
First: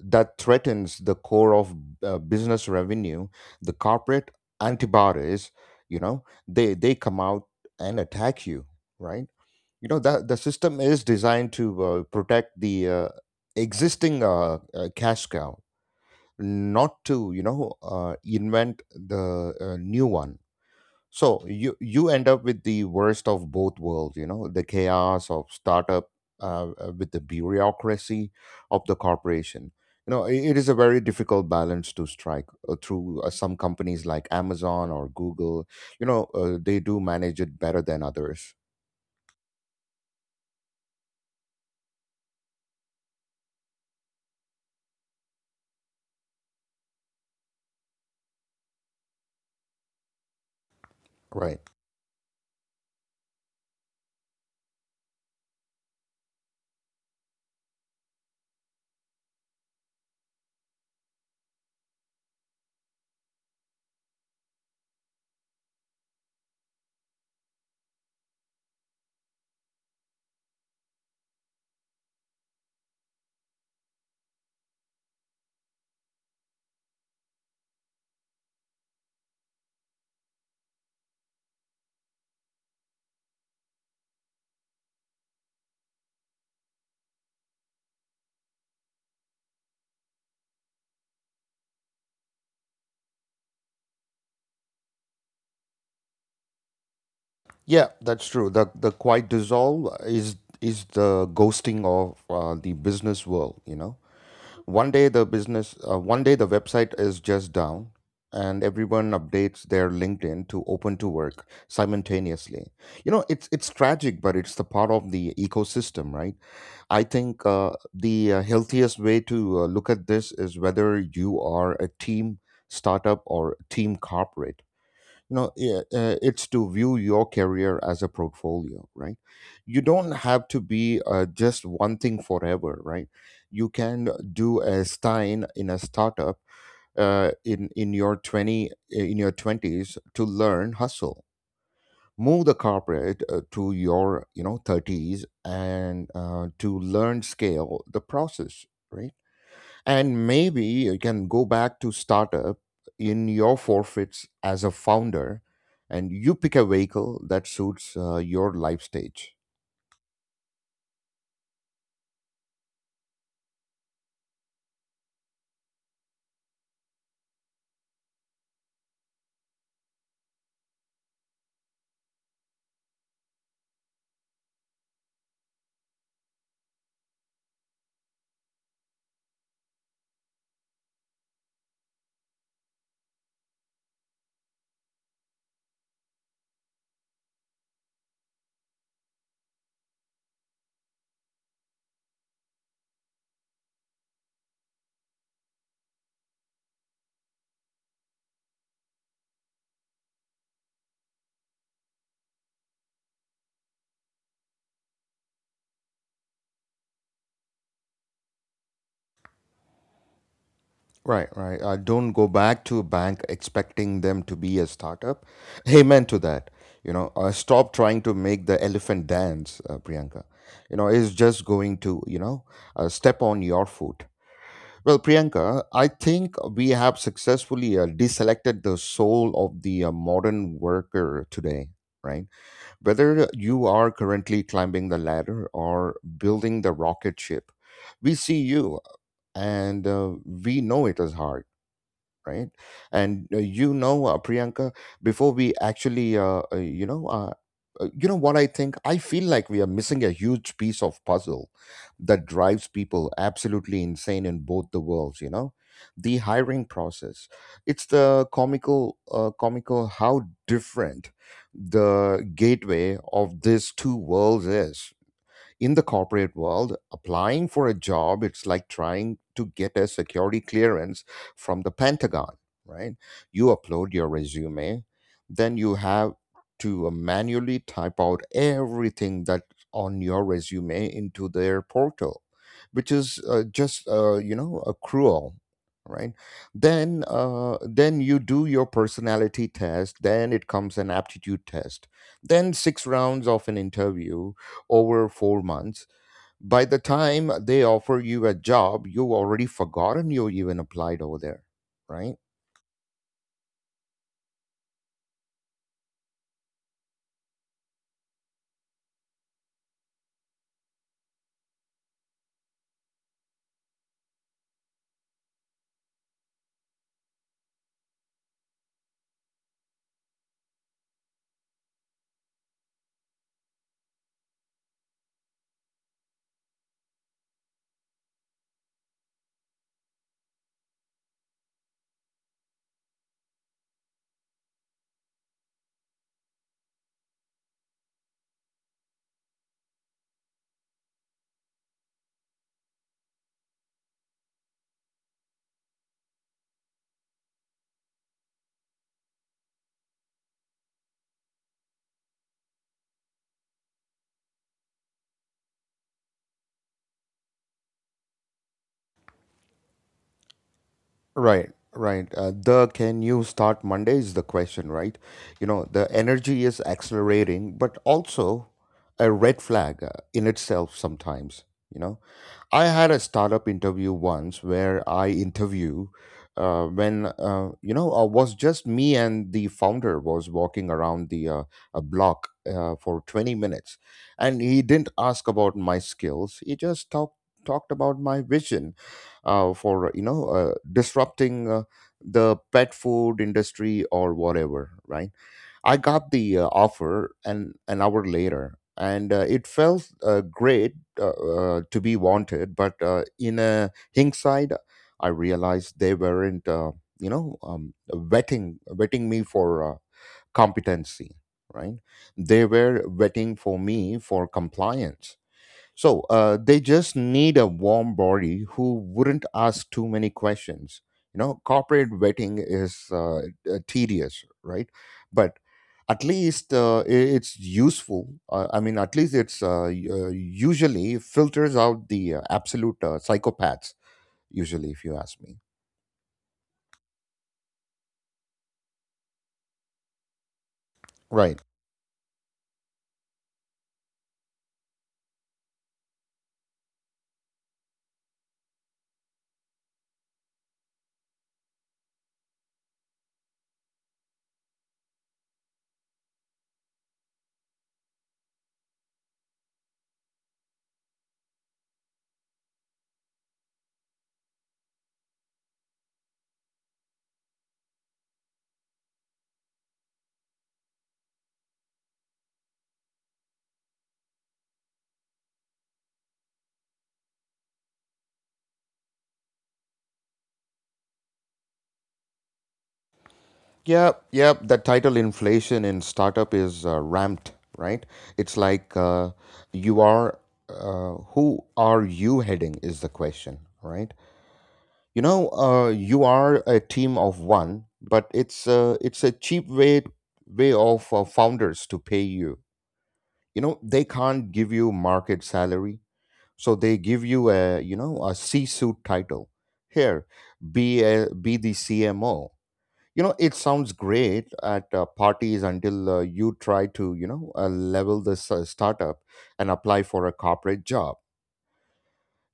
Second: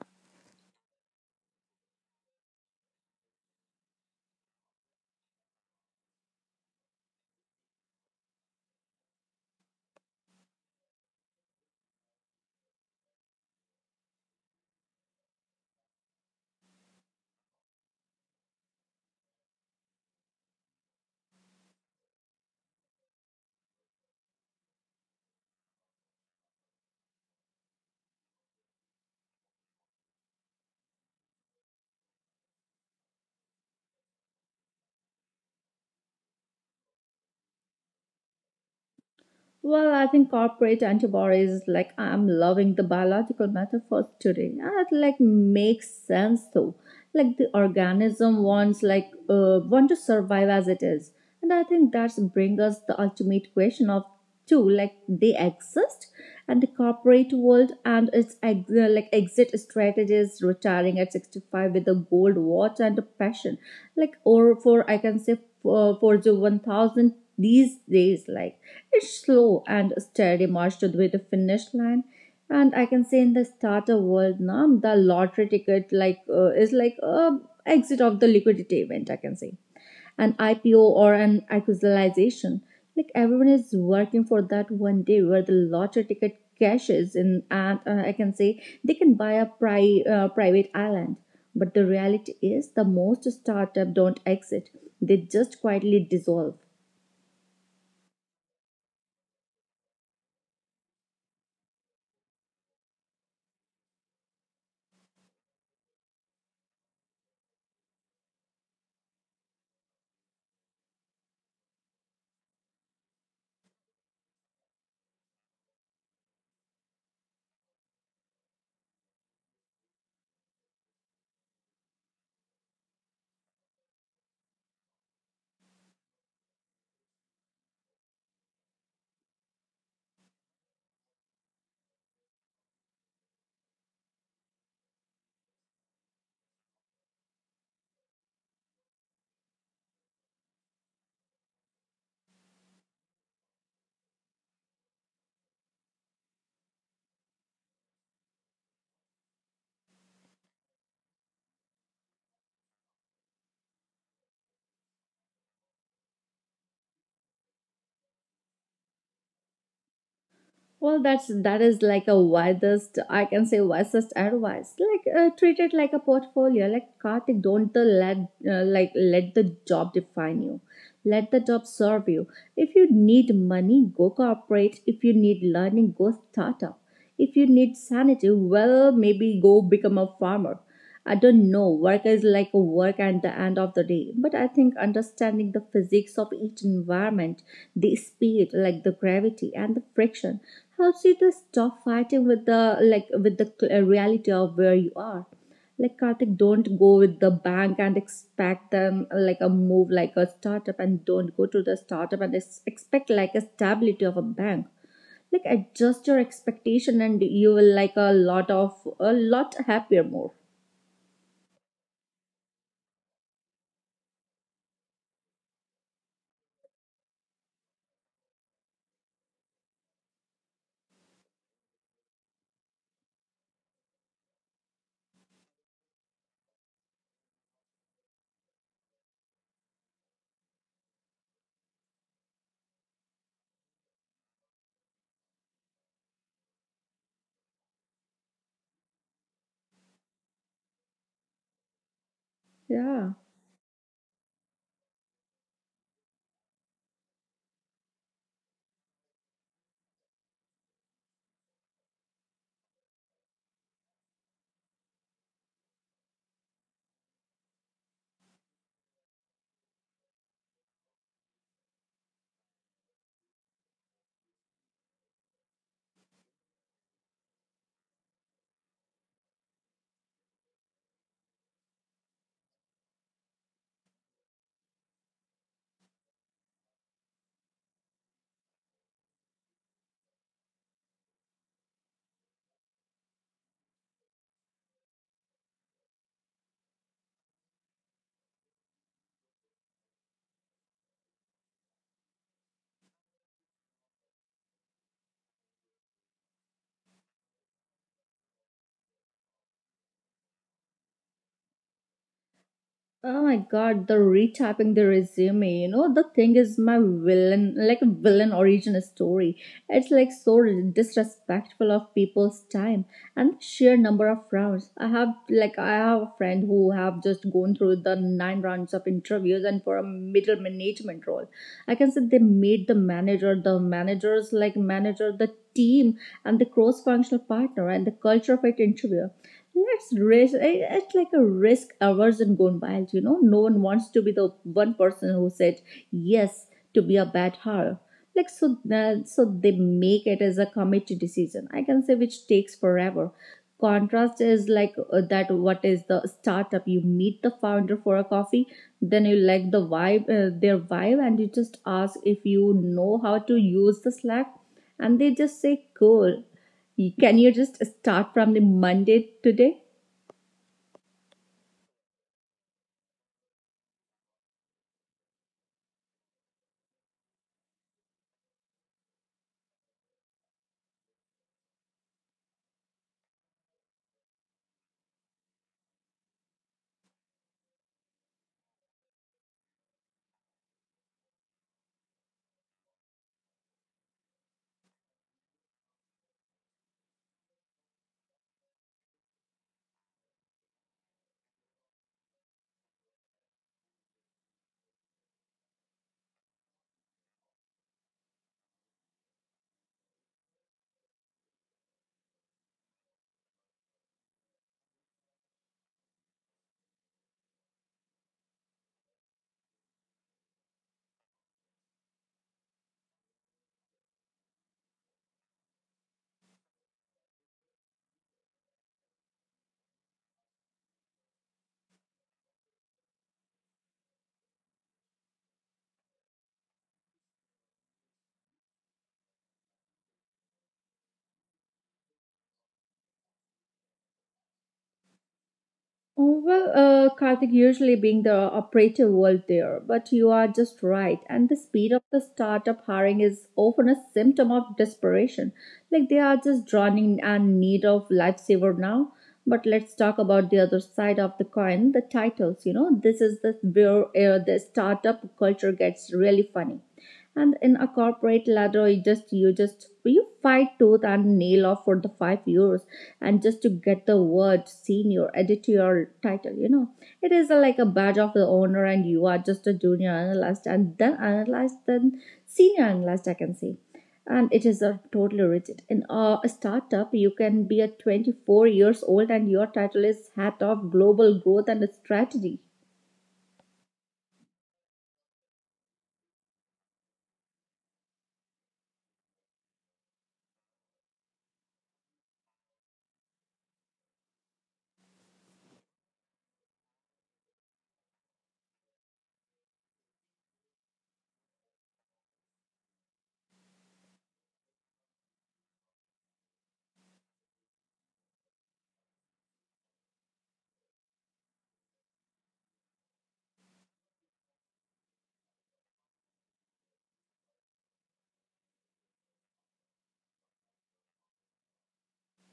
Speaker 1: that threatens the core of business revenue, the corporate antibodies, you know, they come out and attack you, right? You know, that the system is designed to protect the existing cash cow, not to, you know, invent the new one. So you end up with the worst of both worlds, you know, the chaos of startup with the bureaucracy of the corporation. It is a very difficult balance to strike, through some companies like Amazon or Google. You know, they do manage it better than others.
Speaker 2: Well, I think corporate antibodies, like I'm loving the biological metaphors today. That like makes sense though. Like the organism wants want to survive as it is, and
Speaker 1: Right.
Speaker 2: I think that's bring us the ultimate question of two like they exist, and the corporate world and its like exit strategies, retiring at 65 with a gold watch and a passion, like or for I can say for the 1,000 these days like it's slow and steady march to the finish line. And I can say in the starter world, now the lottery ticket is like a exit of the liquidity event. I can say an IPO or an acquisition. Like everyone is working for that one day where the lottery ticket cashes in, and I can say they can buy a private island. But the reality is, the most startup don't exit; they just quietly dissolve.
Speaker 1: Yeah, that's true. The quiet dissolve is the ghosting of the business world. You know, one day the website is just down, and everyone updates their linkedin to open to work simultaneously. You know, it's tragic, but it's the part of the ecosystem, right? I think the healthiest way to look at this, is whether you are a team startup or team corporate, you know, yeah, it's to view your career as a portfolio, right? You don't have to be just one thing forever, right? You can do a stein in a startup in your 20s to learn hustle, move the corporate to your, you know, 30s and to learn scale the process, right? And maybe you can go back to startup in your forfeits as a founder, and you pick a vehicle that suits your life stage.
Speaker 2: Well, that is like a wisest I can say wisest advice. Like treat it like a portfolio. Like Karthik, don't the let like let the job define you. Let the job serve you. If you need money, go corporate. If you need learning, go startup. If you need sanity, well, maybe go become a farmer. I don't know. Work is like a work at the end of the day. But I think understanding the physics of each environment, the speed, like the gravity and the friction, helps you to stop fighting with the like with the reality of where you are. Like Karthik, don't go with the bank and expect them like a move like a startup, and don't go to the startup and expect like a stability of a bank. Like adjust your expectation and you will like a lot of a lot happier more.
Speaker 1: Right, right. Don't go back to a bank expecting them to be a startup. Amen to that. You know, stop trying to make the elephant dance, Priyanka. You know, it's just going to, you know, step on your foot. Well, Priyanka, I think we have successfully deselected the soul of the modern worker today, right? Whether you are currently climbing the ladder or building the rocket ship, we see you, and we know it is hard, right?
Speaker 2: Yeah.
Speaker 1: And you know, Priyanka, before we actually you know what, I think I feel like we are missing a huge piece of puzzle that drives people absolutely insane in both the worlds. You know, the hiring process, it's the comical, comical how different the gateway of these two worlds is. In the corporate world, applying for a job, it's like trying to get a security clearance from the Pentagon, right? You upload your resume, then you have to manually type out everything that's on your resume into their portal, which is, a cruel, right? Then then you do your personality test, then it comes an aptitude test, then six rounds of an interview over 4 months. By the time they offer you a job, you've already forgotten you even applied over there, right?
Speaker 2: Oh my god, the retyping the resume. You know, the thing is my villain, like villain origin story. It's like so disrespectful of people's time and sheer number of rounds. I have a friend who have just gone through the 9 rounds of interviews and for a middle management role. I can say they made the manager, the managers like manager, the team and the cross functional partner and the culture fit interview. That's risk. It's like a risk aversion gone wild. You know, no one wants to be the one person who said yes to be a bad hire. Like so, so they make it as a committee decision. I can say which takes forever. Contrast is that. What is the startup? You meet the founder for a coffee, then you like the vibe, their vibe, and you just ask if you know how to use the Slack, and they just say cool. Can you just start from the Monday today?
Speaker 1: Right, right. The can you start Monday is the question, right? You know, the energy is accelerating, but also a red flag in itself sometimes, you know? I had a startup interview once, where I interview when you know was just me and the founder, was walking around the a block for 20 minutes, and he didn't ask about my skills. He just talked about my vision for disrupting the pet food industry or whatever, right? I got the offer an hour later, and it felt great to be wanted. But in a hindsight, I realized they weren't, vetting me for competency. Right? They were vetting for me for compliance, so they just need a warm body who wouldn't ask too many questions. You know, corporate vetting is, tedious, right? But at least, it's useful. I mean, at least it's, usually filters out the absolute psychopaths. Usually, if you ask me,
Speaker 2: Oh, well, Karthik, usually being the operative world there, but you are just right. And the
Speaker 1: right?
Speaker 2: speed of the startup hiring is often a symptom of desperation. Like they are just drowning and need of lifesaver now. But let's talk about the other side of the coin, the titles. You know, this is the where the startup culture gets really funny. And in a corporate ladder, you fight tooth and nail off for the 5 years and just to get the word senior added to your title, you know it is a, like a badge of the honor, and you are just a junior analyst and then analyst then senior analyst I can say, and it is a totally rigid in a, startup you can be a 24 years old and your title is head of global growth and strategy.
Speaker 1: Yeah, yeah. The title inflation in startup is ramped, right? It's like you are, who are you heading is the question, right? You know, you are a team of one, but it's a cheap way of founders to pay you. You know, they can't give you market salary, so they give you a, you know, a C-suit title. Here, be a, be the CMO. You know, it sounds great at parties until you try to, you know, level this startup and apply for a corporate job.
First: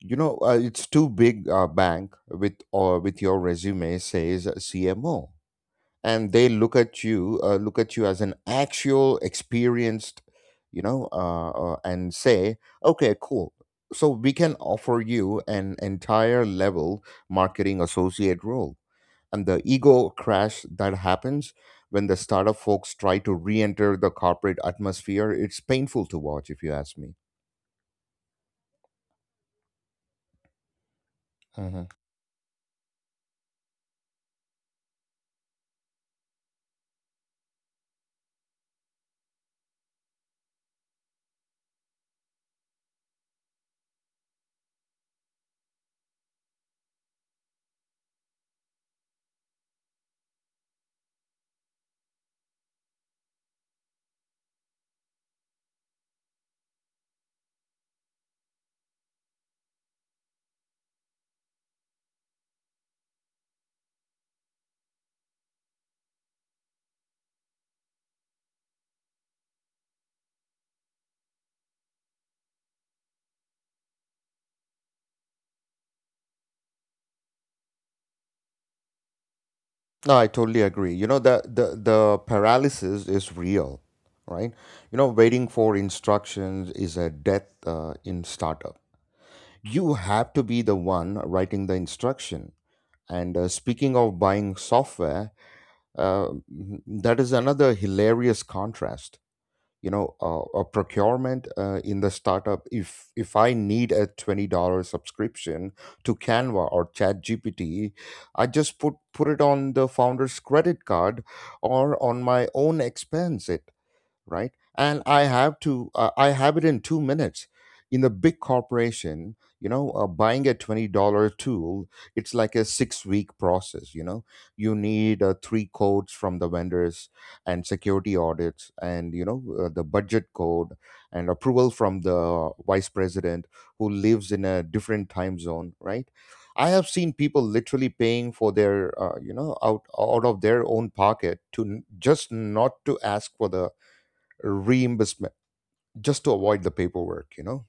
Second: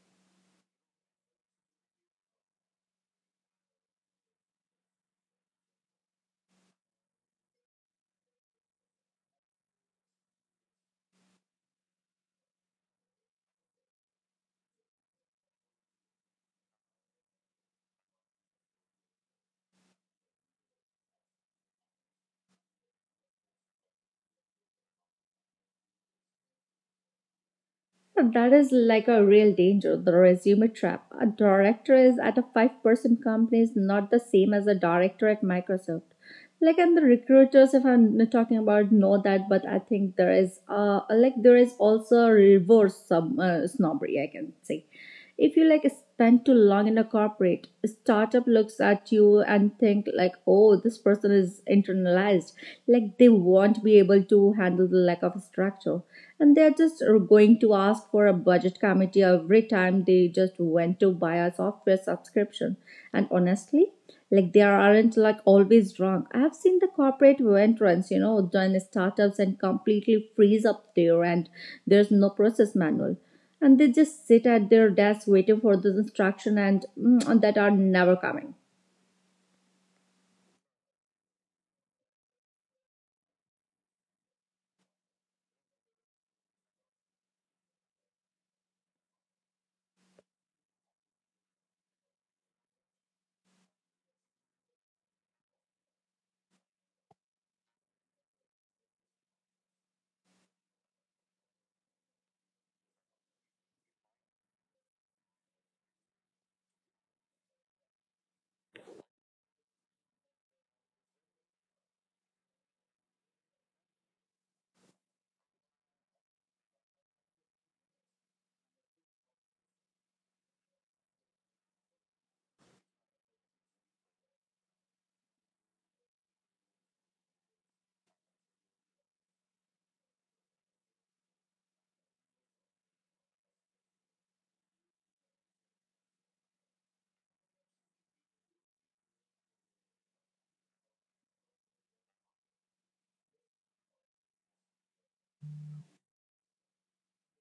Speaker 1: You know, it's too big bank with or with your resume says cmo, and they look at you as an actual experienced, you know, and say, okay cool, so we can offer you an entire level marketing associate role. And the ego crash that happens when the startup folks try to re-enter the corporate atmosphere, it's painful to watch, if you ask me.
Speaker 2: That is like a real danger, the resume trap. A
Speaker 1: Mhm.
Speaker 2: director is at a 5-person company is not the same as a director at Microsoft. Like, and the recruiters, if I'm not talking about, know that, but I think there is, like, there is also a reverse sub, snobbery, I can say. If you like spend too long in a corporate, a startup looks at you and think like, oh, this person is internalized. Like they won't be able to handle the lack of structure. And they're just going to ask for a budget committee every time they just went to buy a software subscription. And honestly, they aren't like always wrong. I've seen the corporate entrants, you know, join startups and completely freeze up there, and there's no process manual, and they just sit at their desk waiting for the instruction, and mm, that are never coming.
Speaker 1: No, I totally agree. You know, the, the paralysis is real, right? You know, waiting for instructions is a death in startup. You have to be the one writing the instruction. And speaking of buying software, uh, that is another hilarious contrast. A procurement in the startup, if I need a $20 subscription to Canva or chat gpt I just put it on the founder's credit card or on my own expense, right? And I have to, I have it in 2 minutes. In the big corporation, you know, buying a $20 tool, it's like a 6 week process, you know? You need three codes from the vendors and security audits and, the budget code and approval from the vice president who lives in a different time zone, right? I have seen people literally paying for their, out of their own pocket to just not to ask for the reimbursement, just to avoid the paperwork, you know.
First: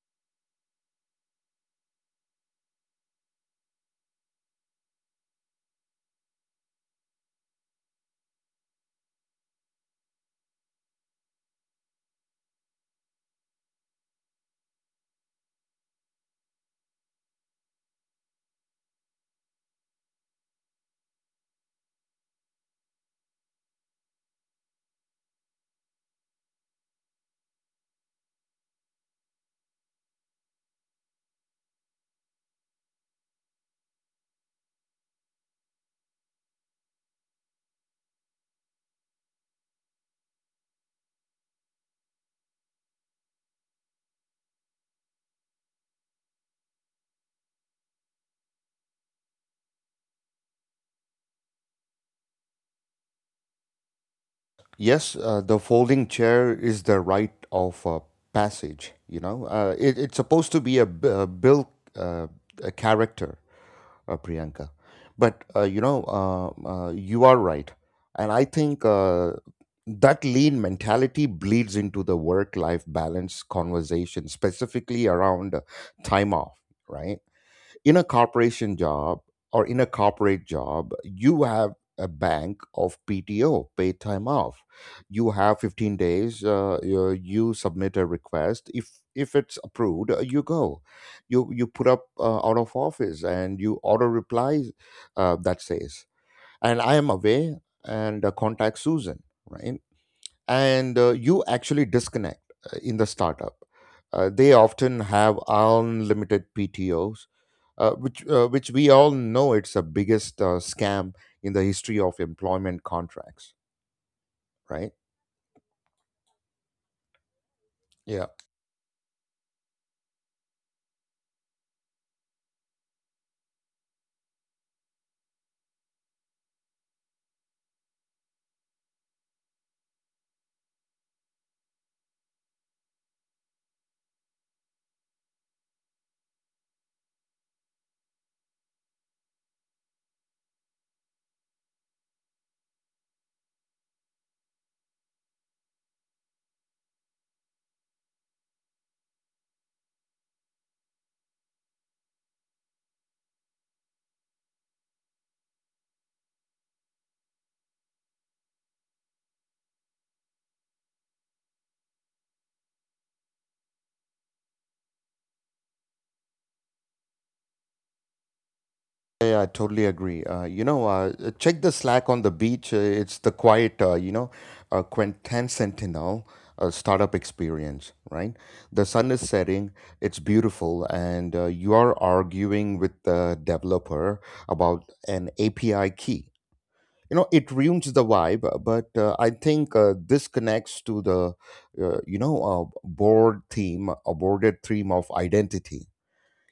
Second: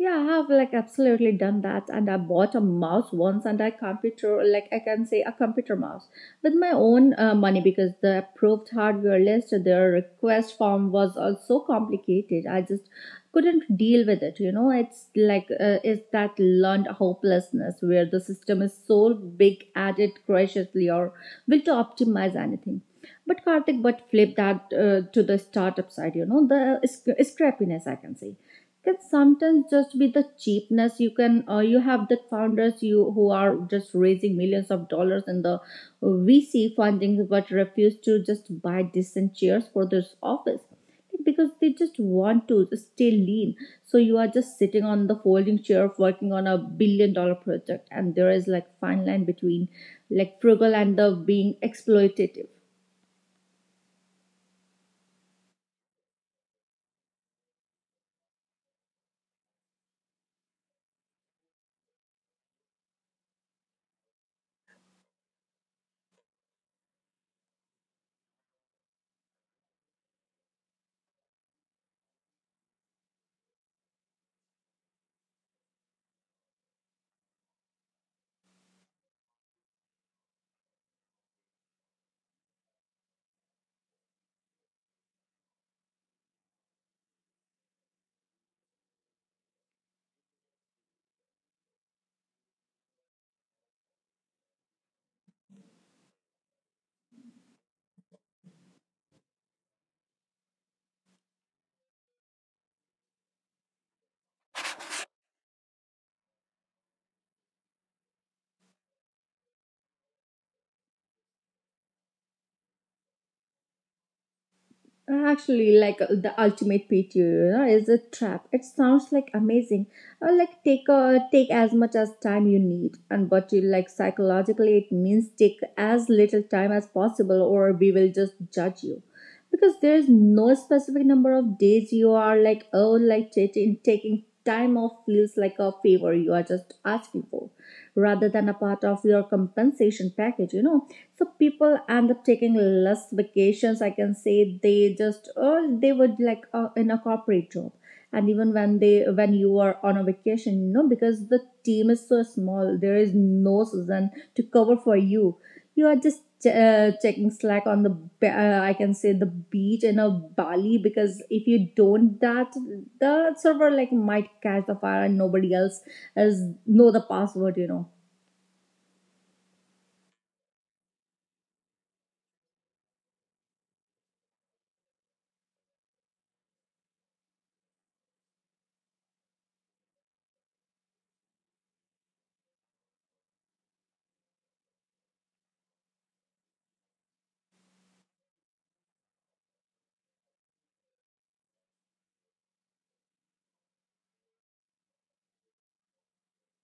Speaker 2: Yeah, I have like absolutely done that. And I bought a mouse once and I computer, like I can say a computer mouse with my own money because the approved hardware list, their request form was also complicated. I just couldn't deal with it. You know, it's like, it's that learned hopelessness where the system is so big at it graciously or will to optimize anything. But Karthik, but flip that to the startup side, you know, the scrappiness, I can say can sometimes just be the cheapness. You can you have the founders you who are just raising millions of dollars in the VC funding but refuse to just buy decent chairs for this office because they just want to stay lean, so you are just sitting on the folding chair of working on a billion dollar project, and there is like fine line between like frugal and the being exploitative.
Speaker 1: Yes, the folding chair is the rite of passage. You know, it's supposed to be a, b- a built uh, a character, Priyanka. But you are right, and I think that lean mentality bleeds into the work-life balance conversation, specifically around time off. Right? in a corporation job or in a corporate job, you have a bank of PTO, paid time off. You have 15 days. You submit a request. If it's approved, you go. You put up out of office and you auto replies that says, and I am away and contact Susan. Right, and you actually disconnect in the startup. They often have unlimited PTOs, which we all know it's the biggest scam in the history of employment contracts, right?
Speaker 2: Actually, the ultimate PT era is a trap.
Speaker 1: Yeah.
Speaker 2: It sounds like amazing. Like take as much as time you need, and but you like psychologically it means take as little time as possible, or we will just judge you, because there is no specific number of days you are like oh like taking time off feels like a favor you are just asking for, rather than a part of your compensation package. So people end up taking less vacations I can say they just or they would in a corporate job. And even when they when you are on a vacation, you know, because the team is so small, there is no season to cover for you. You are just checking Slack on the ba- I can say the beach in a Bali, because if you don't that the server like might catch the fire and nobody else is know the password, you know.
Speaker 1: Yeah, I totally agree. Check the Slack on the beach. It's the quiet, Quentin Sentinel startup experience, right? The sun is setting, it's beautiful, and you are arguing with the developer about an API key. You know, it ruins the vibe, but I think this connects to the, uh, you know, board theme, a boarded theme of identity.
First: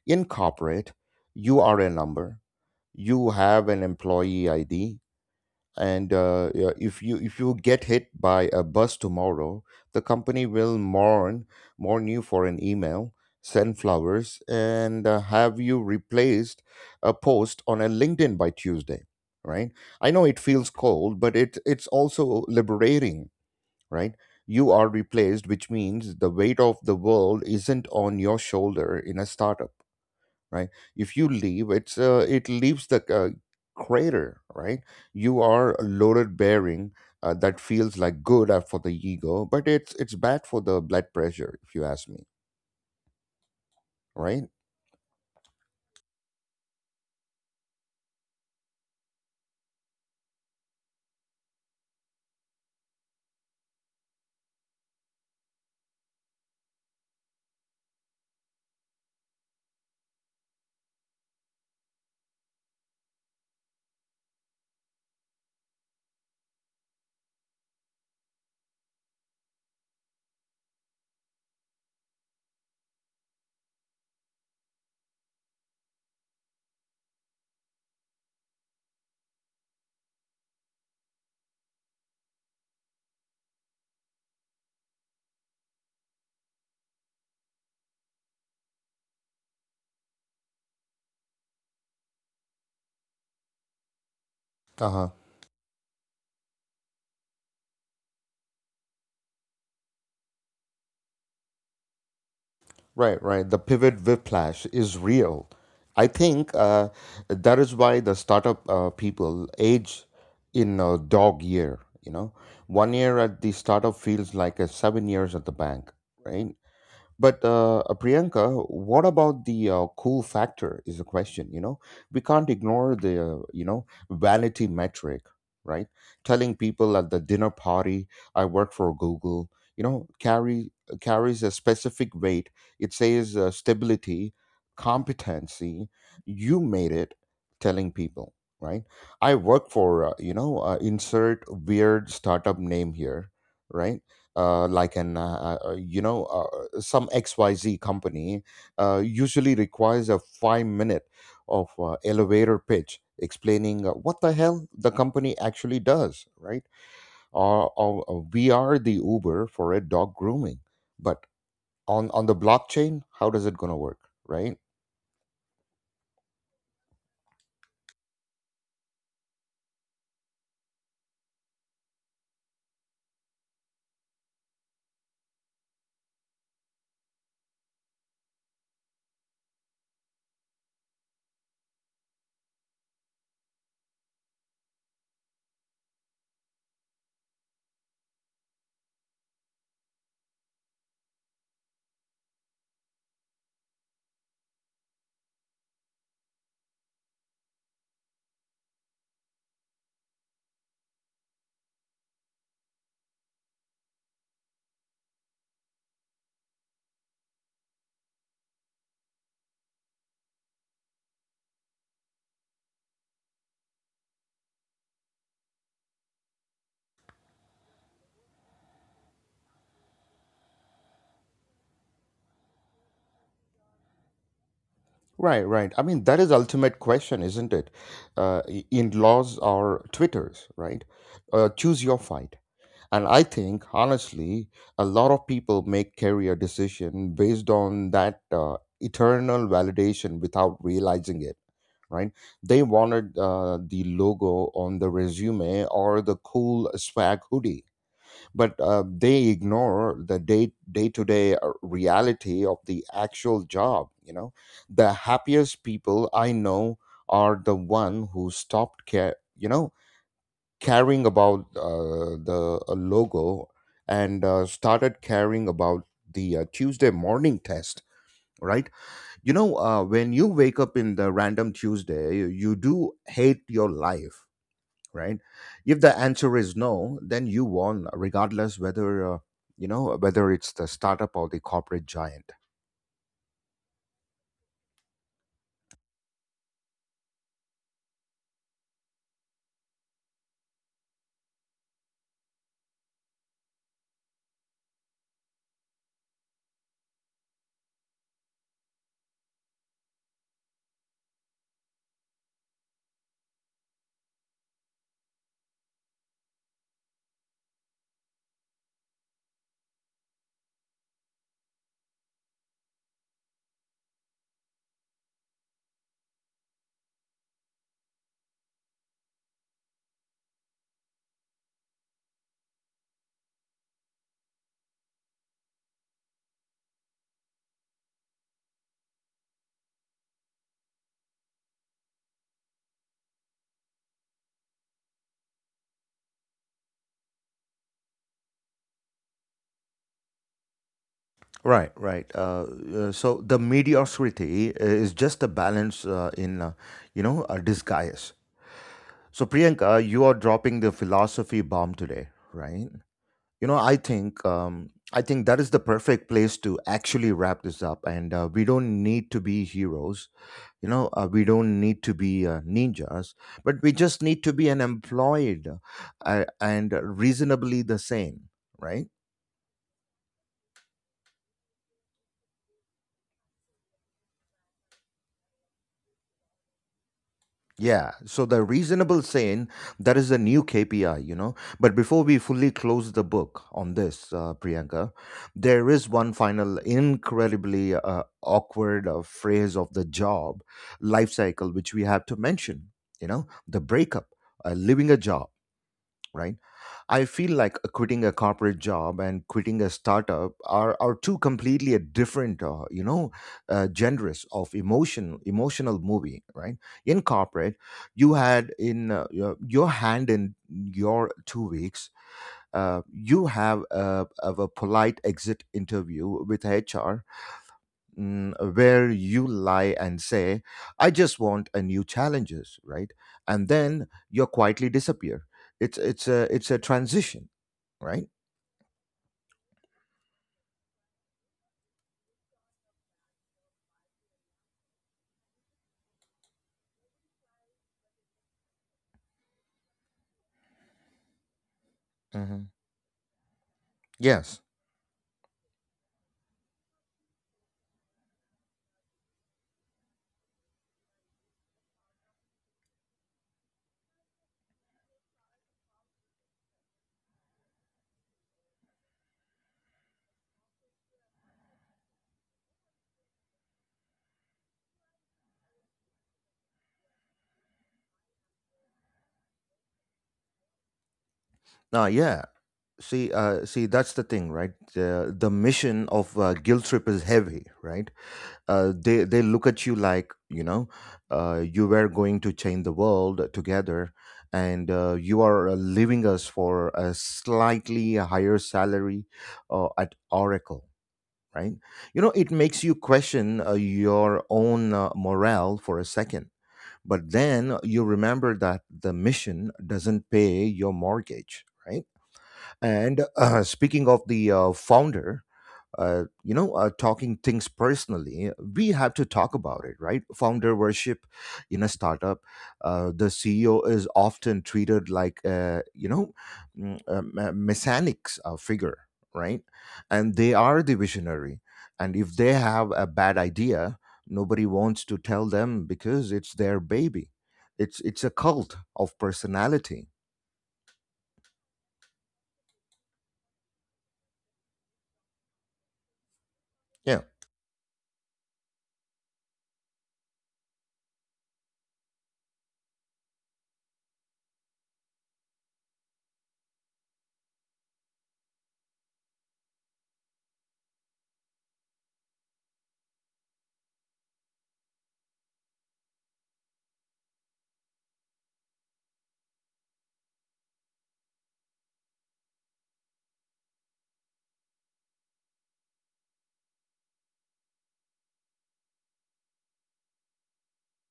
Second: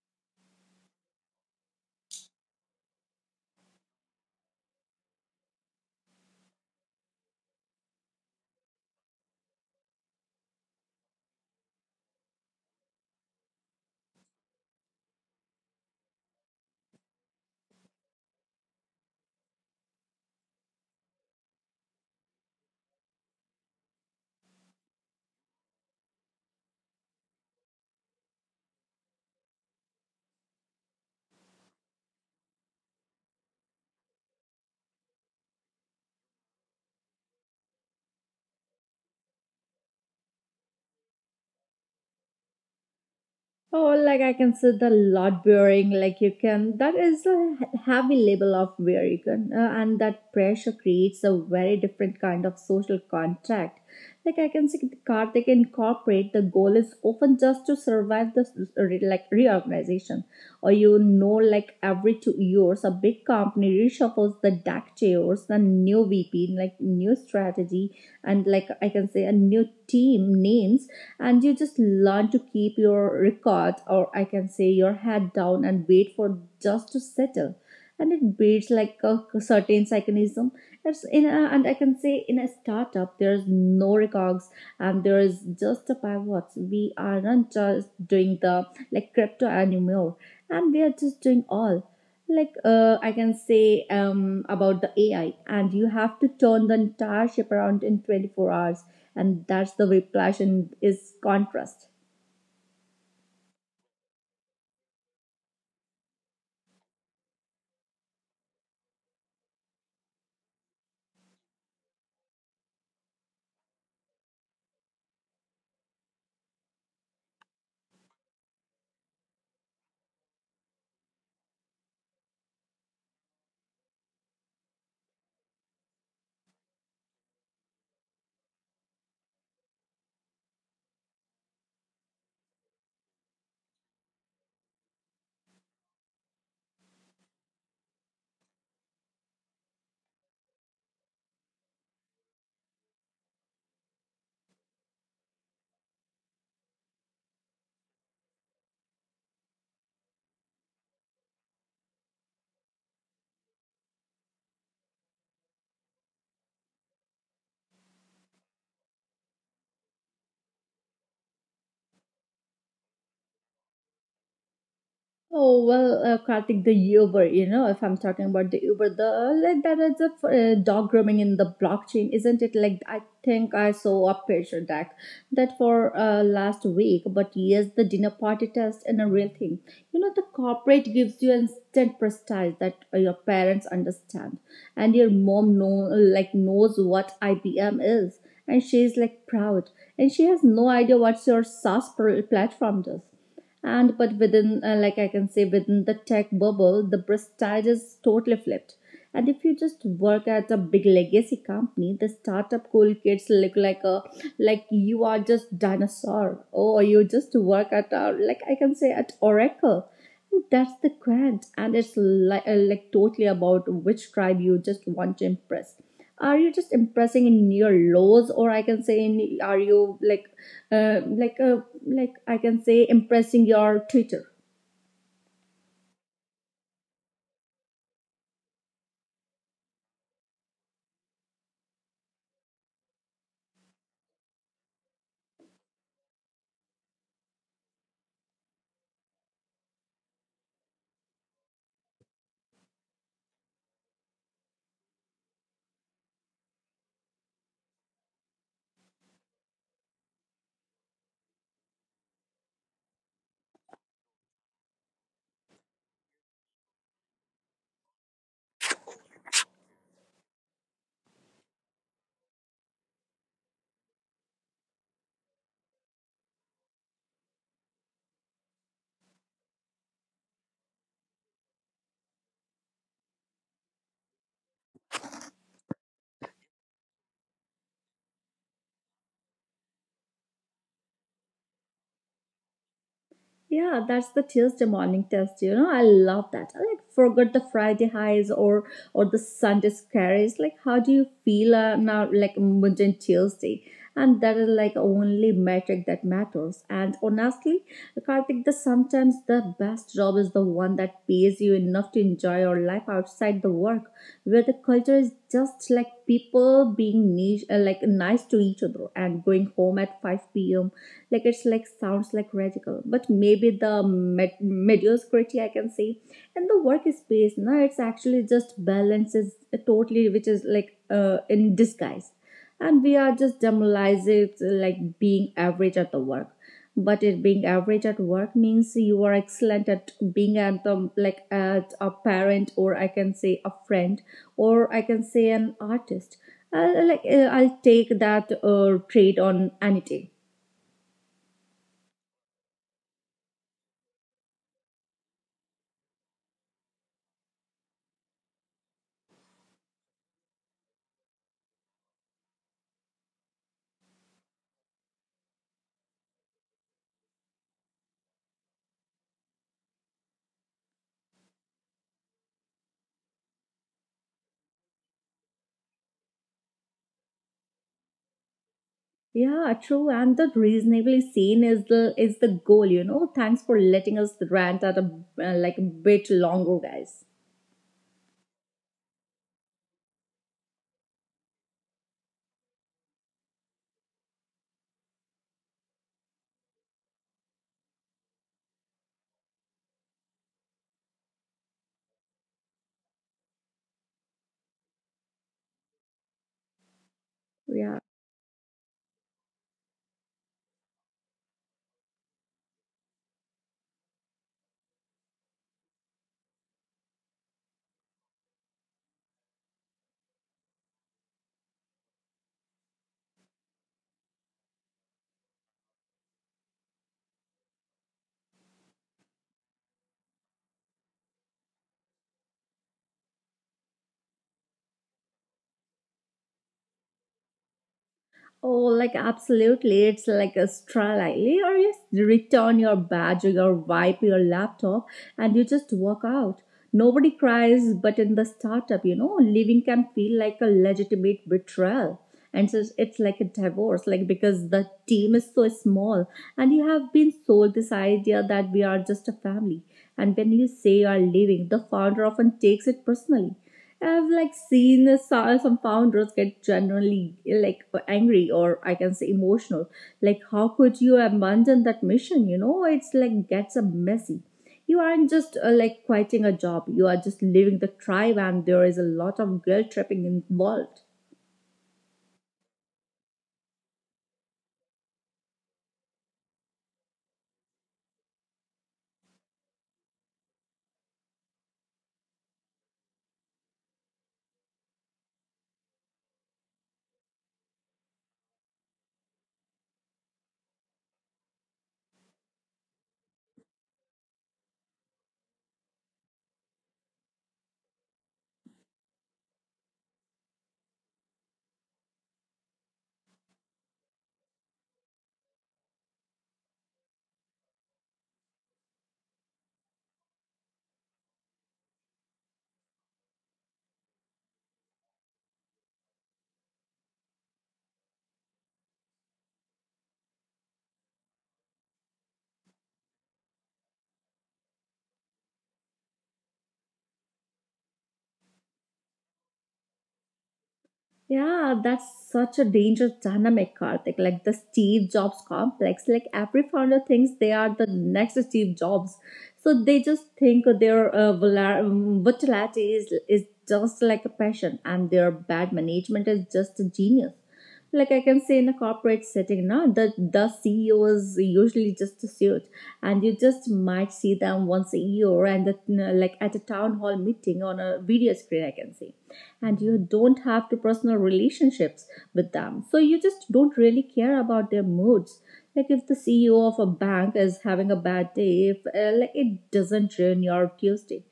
Speaker 1: In corporate, you are a number, you have an employee ID, and yeah, if you get hit by a bus tomorrow, the company will mourn you for an email, send flowers and have you replaced, a post on a LinkedIn by Tuesday, right? I know it feels cold, but it's also liberating, right? You are replaced, which means the weight of the world isn't on your shoulder. In a startup, right, if you leave, it leaves the crater, right? You are a loaded bearing, that feels like good for the ego, but it's bad for the blood pressure, if you ask me.
Speaker 2: Oh,
Speaker 1: Right.
Speaker 2: like I can see the lot bearing, like you can. That is a heavy label of where you can, and that pressure creates a very different kind of social contract. Like I can see the Karthik in corporate, the goal is often just to survive the reorganization, or you know, like every 2 years, a big company reshuffles the deck chairs, the new VP, like new strategy, and like I can say a new team names, and you just learn to keep your record or I can say your head down and wait for just to settle. And it beats like a certain mechanism. It's in a, and I can say in a startup there's no records, and there is just a pivots. We are not just doing the like crypto anymore, and they are just doing all like I can say about the
Speaker 1: Uh-huh.
Speaker 2: AI, and you have to turn the entire ship around in 24 hours, and that's the whiplash and is contrast.
Speaker 1: Right, right, the pivot whiplash is real. I think that is why the startup people age in a dog year, you know. One year at the startup feels like a 7 years at the bank, right? But Priyanka, what about the cool factor is a question, you know? We can't ignore the, vanity metric, right? Telling people at the dinner party, I work for Google, you know, carry carries a specific weight. It says stability, competency, you made it, telling people, right? I work for, insert weird startup name here, right? Like an you know Some XYZ company usually requires a 5 minute of elevator pitch explaining what the hell the company actually does, right? Or we are the Uber for a dog grooming, but on the blockchain, how does it gonna work, right?
Speaker 2: Oh well, Karthik, the Uber. You know, if I'm talking about the Uber, the like that is a dog grooming in the blockchain, isn't it? Like I think I saw a picture that for last week. But yes, the dinner party test and a real thing. You know, the corporate gives you instant prestige that your parents understand, and your mom know like knows what IBM is, and she's like proud, and she has no idea what your SaaS platform does. And but within like I can say within the tech bubble the prestige is totally flipped, and if you just work at a big legacy company, the startup cool kids look like a like you are just dinosaur, or you just work at a, like I can say at Oracle. That's the grant, and it's like totally about which tribe you just want to impress. Are you just impressing in your lows or I can say in are you uh, like uh, like I can say impressing your Twitter.
Speaker 1: Right, right, I mean that is ultimate question, isn't it? In laws or Twitters, right? Choose your fight. And I think, honestly, a lot of people make career decision based on that eternal validation without realizing it. Right? They wanted the logo on the resume or the cool swag hoodie, but they ignore the day to day reality of the actual job. You know, the happiest people I know are the one who stopped care. You know, caring about the logo and started caring about the Tuesday morning test. Right? You know, when you wake up in the random Tuesday, you do hate your life. Right? If the answer is no, then you won, regardless whether whether it's the startup or the corporate giant.
Speaker 2: Yeah, that's the Tuesday morning test. You know, I love that. I like forgot the Friday highs or the Sunday scaries. Like, how do you feel now? Like mundane Tuesday, and that is like only metric that matters. And honestly, Karthik, the sometimes the best job is the one that pays you enough to enjoy your life outside the work, where the culture is just like people being like nice to each other and going home at 5 p.m., like it's like sounds like radical but maybe the mediocrity I can say, and the workspace no it's actually just balances totally, which is like in disguise, and we are just demoralizing like being average at the work. But it being average at work means you are excellent at being at the, like at a parent or I can say a friend or I can say an artist. I'll, I'll take that trade on any day.
Speaker 1: Right, right. So the mediocrity is just a balance a disguise. So, Priyanka, you are dropping the philosophy bomb today, right? You know, I think that is the perfect place to actually wrap this up. And we don't need to be heroes, you know. We don't need to be ninjas, but we just need to be an employed and reasonably the same, right?
Speaker 2: Yeah, true. And the reasonably sane is the goal, you know. Thanks for letting us rant at a like a bit longer, guys.
Speaker 1: Yeah, so the reasonable sane, that is a new KPI, you know. But before we fully close the book on this, Priyanka, there is one final incredibly awkward phrase of the job life cycle, which we have to mention, you know, the breakup, leaving a job, right? I feel like
Speaker 2: Yeah.
Speaker 1: quitting a corporate job and quitting a startup are two completely different, genres of emotion, emotional movie, right? In corporate, you had in your hand in your 2 weeks, you have a, of a polite exit interview with HR, where you lie and say, I just want a new challenges, right? And then you quietly disappear. It's a transition, right?
Speaker 2: Oh, like absolutely. It's like a strilely, or you return your badge or your wipe your laptop and you just walk out. Nobody cries, but in the startup, you know, leaving can feel like a legitimate betrayal. And
Speaker 1: Hmm.
Speaker 2: so it's like a divorce, like because
Speaker 1: Yes.
Speaker 2: the team is so small, and you have been sold this idea that we are just a family. And when you say you are leaving, the founder often takes it personally. I've like seen some founders get genuinely like angry or I can say emotional. Like, how could you abandon that mission? You know, it's like gets a messy. You aren't just like quitting a job. You are just leaving the tribe, and there is a lot of guilt tripping involved.
Speaker 1: Now, yeah. See, see, that's the thing, right? The mission of guilt trip is heavy, right? They look at you like, you know, you were going to change the world together, and you are leaving us for a slightly higher salary at Oracle, right? You know, it makes you question your own morale for a second, but then you remember that the mission doesn't pay your mortgage, right? And speaking of the founder, you know, talking things personally, we have to talk about it, right? Founder worship in a startup, the CEO is often treated like, a mechanics figure, right? And they are the visionary. And if they have a bad idea, nobody wants to tell them because it's their baby. It's a cult of personality.
Speaker 2: Yeah, that's such a dangerous dynamic, Karthik. Like the Steve Jobs complex. Like every founder thinks
Speaker 1: Yeah.
Speaker 2: they are the next Steve Jobs. So they just think their volatility is just like a passion, and their bad management is just a genius. Like I can say in a corporate setting now, the CEO is usually just a suit, and you just might see them once a year, and that, you know, like at a town hall meeting on a video screen I can say. And you don't have to personal relationships with them, so you just don't really care about their moods. Like if the CEO of a bank is having a bad day, if, like it doesn't ruin your Tuesday.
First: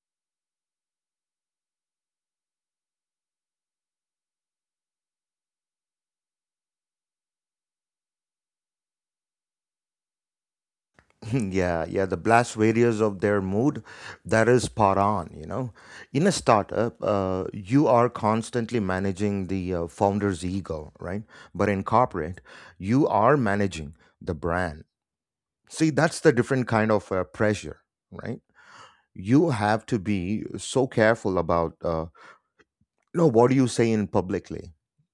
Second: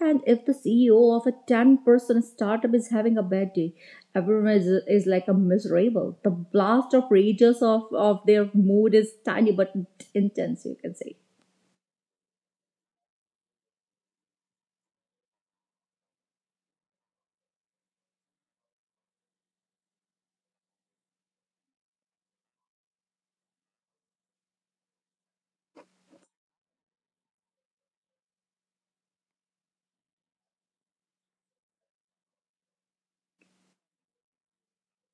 Speaker 2: And if the CEO of a 10-person startup is having a bad day, everyone is like a miserable. The blast of rages of their mood is tiny but intense, you can say.
Speaker 1: Yeah, yeah, the blast radius of their mood, that is spot on, you know. In a startup, you are constantly managing the founder's ego, right? But in corporate, you are managing the brand. See, that's the different kind of pressure, right? You have to be so careful about you know what do you say in publicly.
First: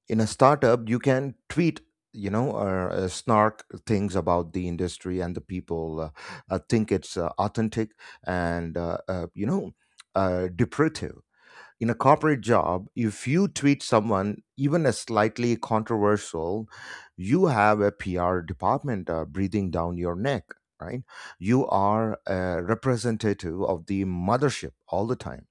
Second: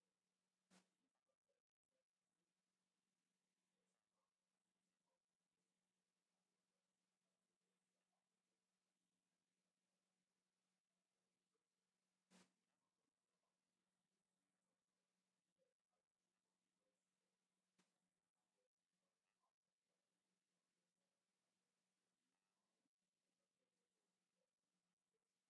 Speaker 1: In a startup, you can tweet, you know, or snark things about the industry, and the people think it's authentic and depreciative. In a corporate job, if you tweet someone even a slightly controversial, you have a PR department breathing down your neck, right? You are a representative of the mothership all the time.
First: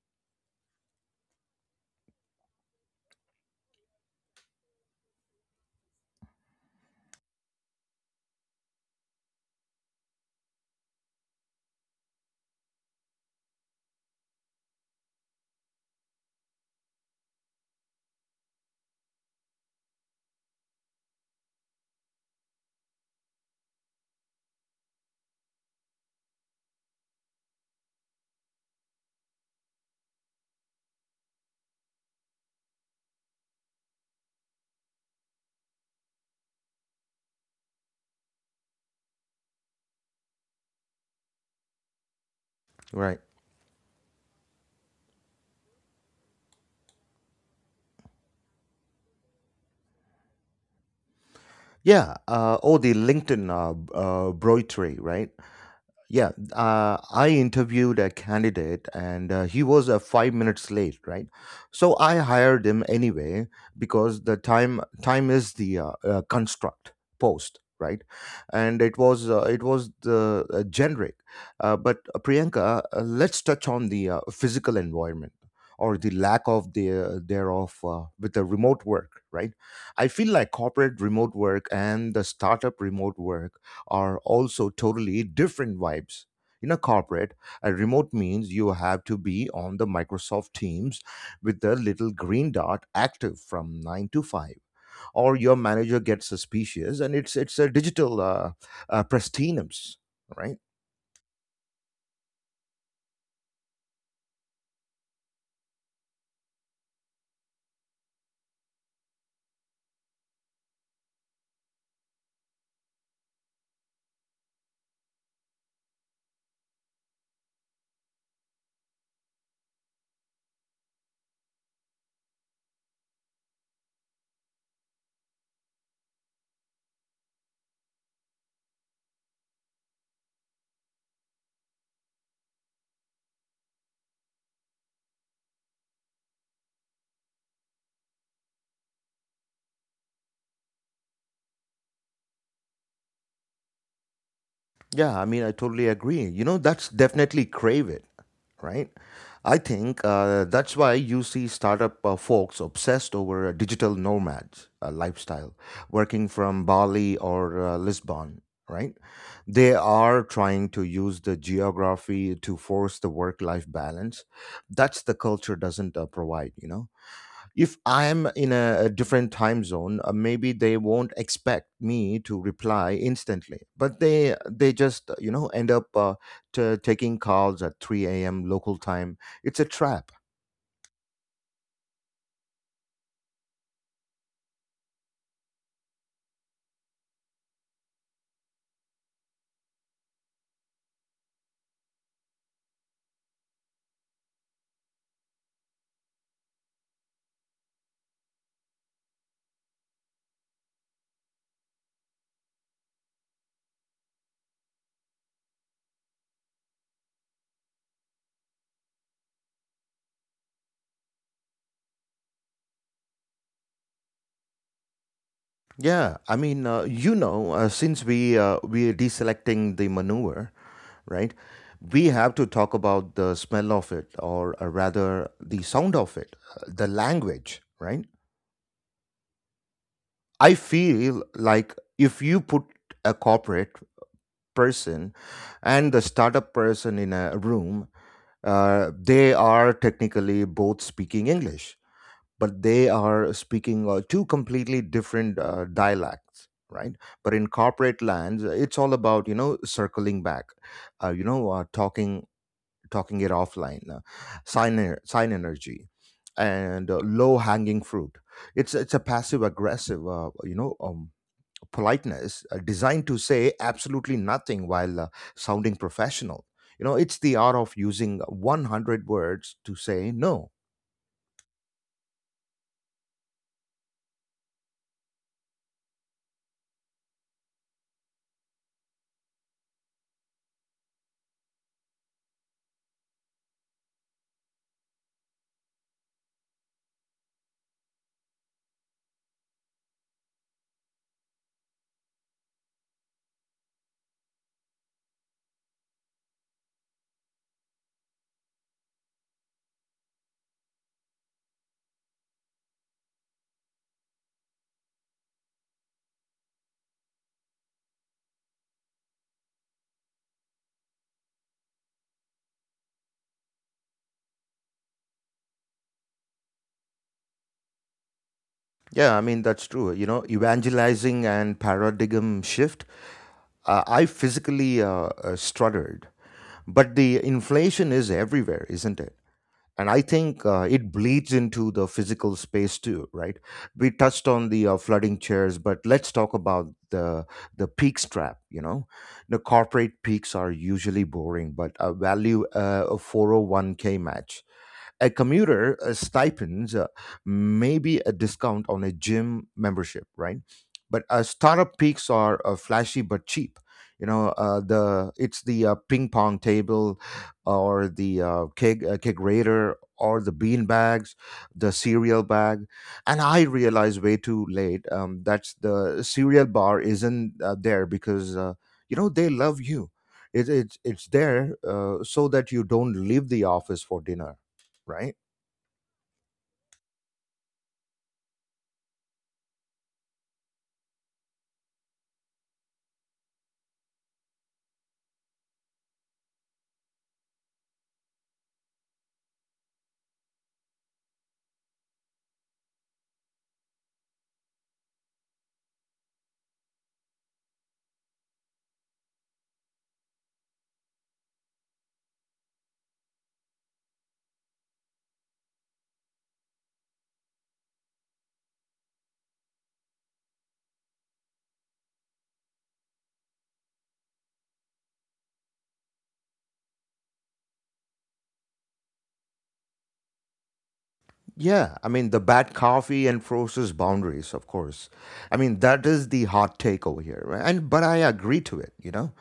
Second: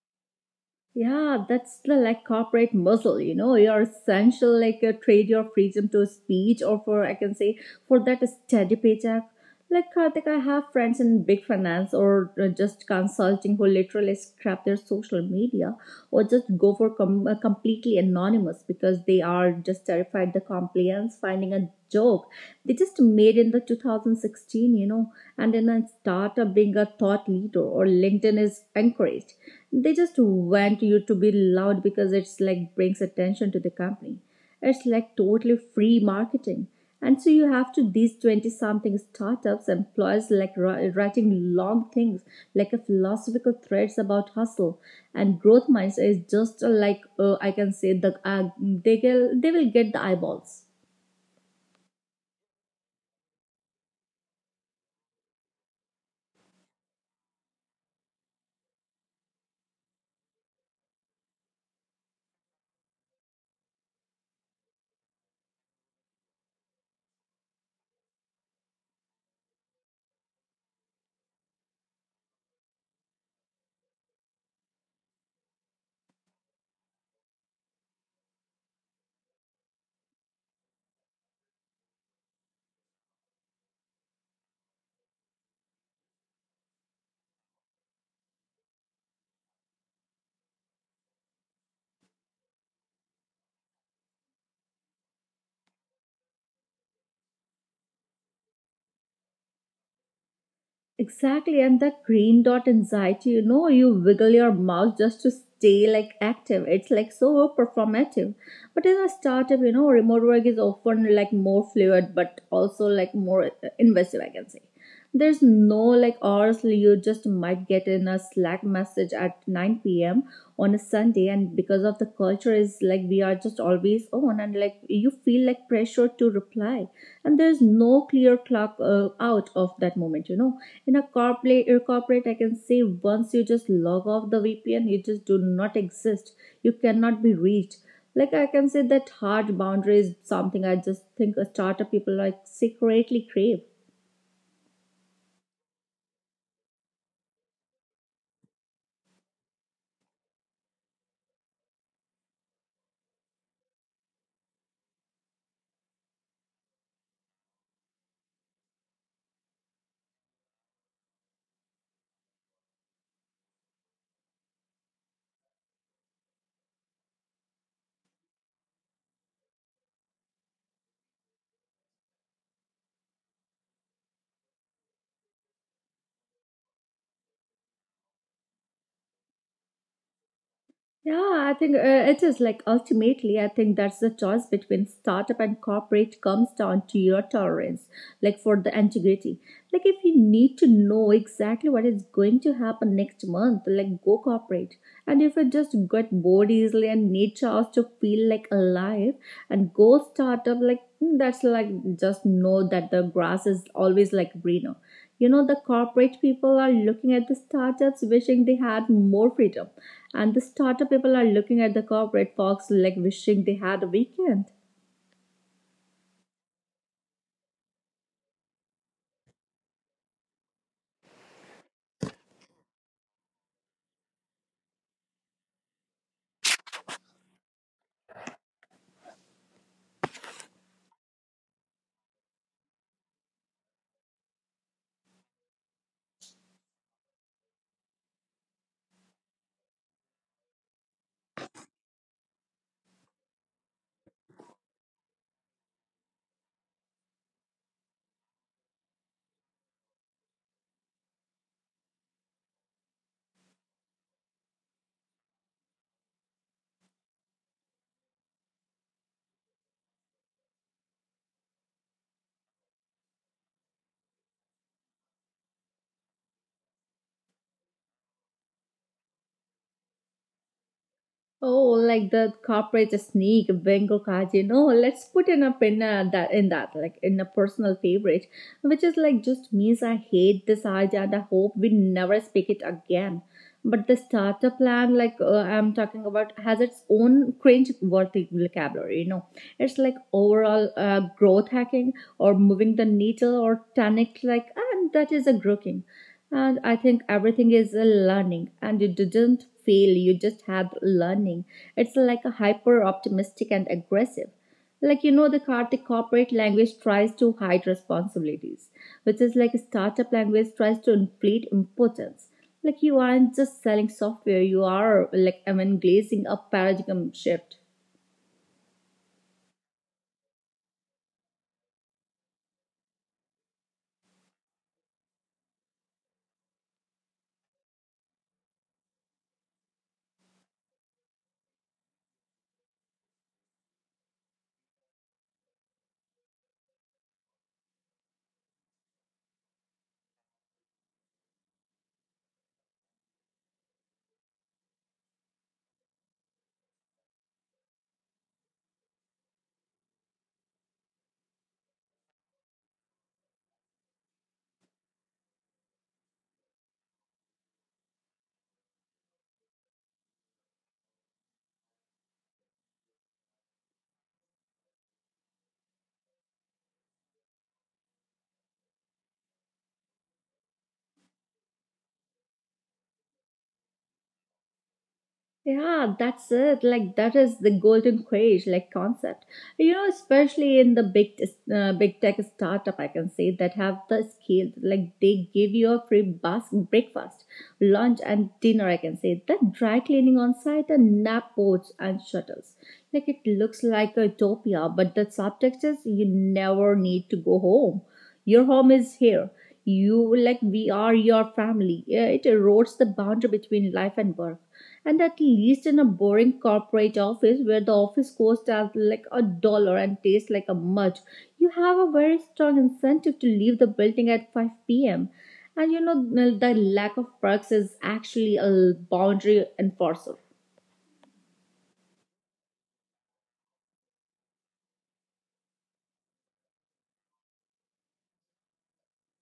Speaker 2: Yeah, that's the like corporate muscle, you know, you're essential, like trade your freedom to speech or for, I can say, for that steady paycheck. Like Karthik, I have friends in big finance or just consulting who literally scrap their social media or just go for completely anonymous because they are just terrified the compliance finding a joke. They just made in the 2016, you know, and in a startup being a thought leader or LinkedIn is encouraged. They just want you to be loud because it's like brings attention to the company. It's like totally free marketing. And so you have to these 20 something startups employees like writing long things like a
Speaker 1: Right.
Speaker 2: philosophical threads about hustle and growth mindset is just like I can say they will get the eyeballs.
Speaker 1: Yeah, oh, the LinkedIn broitery, right? Yeah, I interviewed a candidate and he was 5 minutes late, right? So I hired him anyway because the time is the construct post, right? And it was the generic. But Priyanka, let's touch on the physical environment or the lack of the thereof with the remote work, right? I feel like corporate remote work and the startup remote work are also totally different vibes. In a corporate, a remote means you have to be on the Microsoft Teams with the little green dot active from 9 to 5, or your manager gets suspicious, and it's a digital prestinums, right?
Speaker 2: Exactly, and that green dot anxiety, you know, you wiggle your mouse just to stay like active. It's like so performative. But in a startup, you know, remote work is often like more fluid but also like more invasive, I can say. There's no like hours, you just might get in a Slack message at 9 p.m. on a Sunday, and because of the culture is like we are just always on, and like you feel like pressure to reply, and there's no clear clock out of that moment, you know. In a corporate I can say, once you just log off the VPN you just do not exist, you cannot be reached. Like I can say that hard boundary is something I just think a startup people like secretly crave.
Speaker 1: Yeah, I mean, I totally agree. You know, that's definitely crave it, right? I think that's why you see startup folks obsessed over digital nomads lifestyle, working from Bali or Lisbon, right? They are trying to use the geography to force the work-life balance. That's the culture doesn't provide, you know, if I'm in a, different time zone, maybe they won't expect me to reply instantly. But they just end up taking calls at 3 a.m. local time. It's a trap.
Speaker 2: Yeah, I think it is like ultimately, I think that's the choice between startup and corporate comes down to your tolerance, like for the integrity. Like, if you need to know exactly what is going to happen next month, like go corporate. And if you just get bored easily and need chance to feel like alive, and go startup, like mm, that's like just know that the grass is always like greener. You know, the corporate people are looking at the startups wishing they had more freedom, and the startup people are looking at the corporate folks like wishing they had a weekend.
Speaker 1: Yeah, I mean, since we are deselecting the manure, right? We have to talk about the smell of it, or rather, the sound of it, the language, right? I feel like if you put a corporate person and the startup person in a room, they are technically both speaking English, but they are speaking two completely different dialects, right? But in corporate lands, it's all about circling back, uh, you know, uh, talking talking it offline, sign sign energy, and low hanging fruit. It's a passive aggressive, politeness designed to say absolutely nothing while sounding professional. You know, it's the art of using 100 words to say no.
Speaker 2: Oh, like the corporate sneak bingo card, you know. Let's put in a pin that like in a personal favorite, which is like just means I hate this idea and I hope we never speak it again. But the starter plan, I'm talking about, has its own cringe-worthy vocabulary. You know, it's like overall growth hacking or moving the needle or tonic, like, and that is a groking, and I think everything is a learning and you didn't fail you just had learning. It's like a hyper optimistic and aggressive, like you know the Kartik corporate language tries to hide responsibilities, which is like a startup language tries to inflate importance. Like you aren't just selling software, you are like evangelizing a paradigm shift.
Speaker 1: Yeah, I mean, that's true. You know, evangelizing and paradigm shift. I physically strutted, but the inflation is everywhere, isn't it? And I think it bleeds into the physical space too, right? We touched on the flooding chairs, but let's talk about the peak strap, you know. The corporate peaks are usually boring but a value, a 401k match, a commuter stipends, maybe a discount on a gym membership, right? But startup peaks are flashy but cheap. You know, the it's the ping pong table, or the kegerator, or the bean bags, the cereal bag, and I realized way too late that the cereal bar isn't there because you know they love you. It's there so that you don't leave the office for dinner, right?
Speaker 2: Yeah, that's it. Like that is the golden cage like concept. You know, especially in the big big tech startup, I can say that have the scale. Like they give you a free bus breakfast, lunch, and dinner. I can say that dry cleaning on site and nap boats and shuttles. Like it looks like a utopia, but the subtext is you never need to go home. Your home is here. You like we are your family. Yeah, it erodes the boundary between life and work. And at least in a boring corporate office where the office cost as like a dollar and tastes like a mud, you have a very strong incentive to leave the building at 5 p.m. And you know, the lack of perks is actually a boundary enforcer.
Speaker 1: Yeah, I mean, the bad coffee enforces boundaries, of course. I mean, that is the hot take over here, right? And but I agree to it, you know.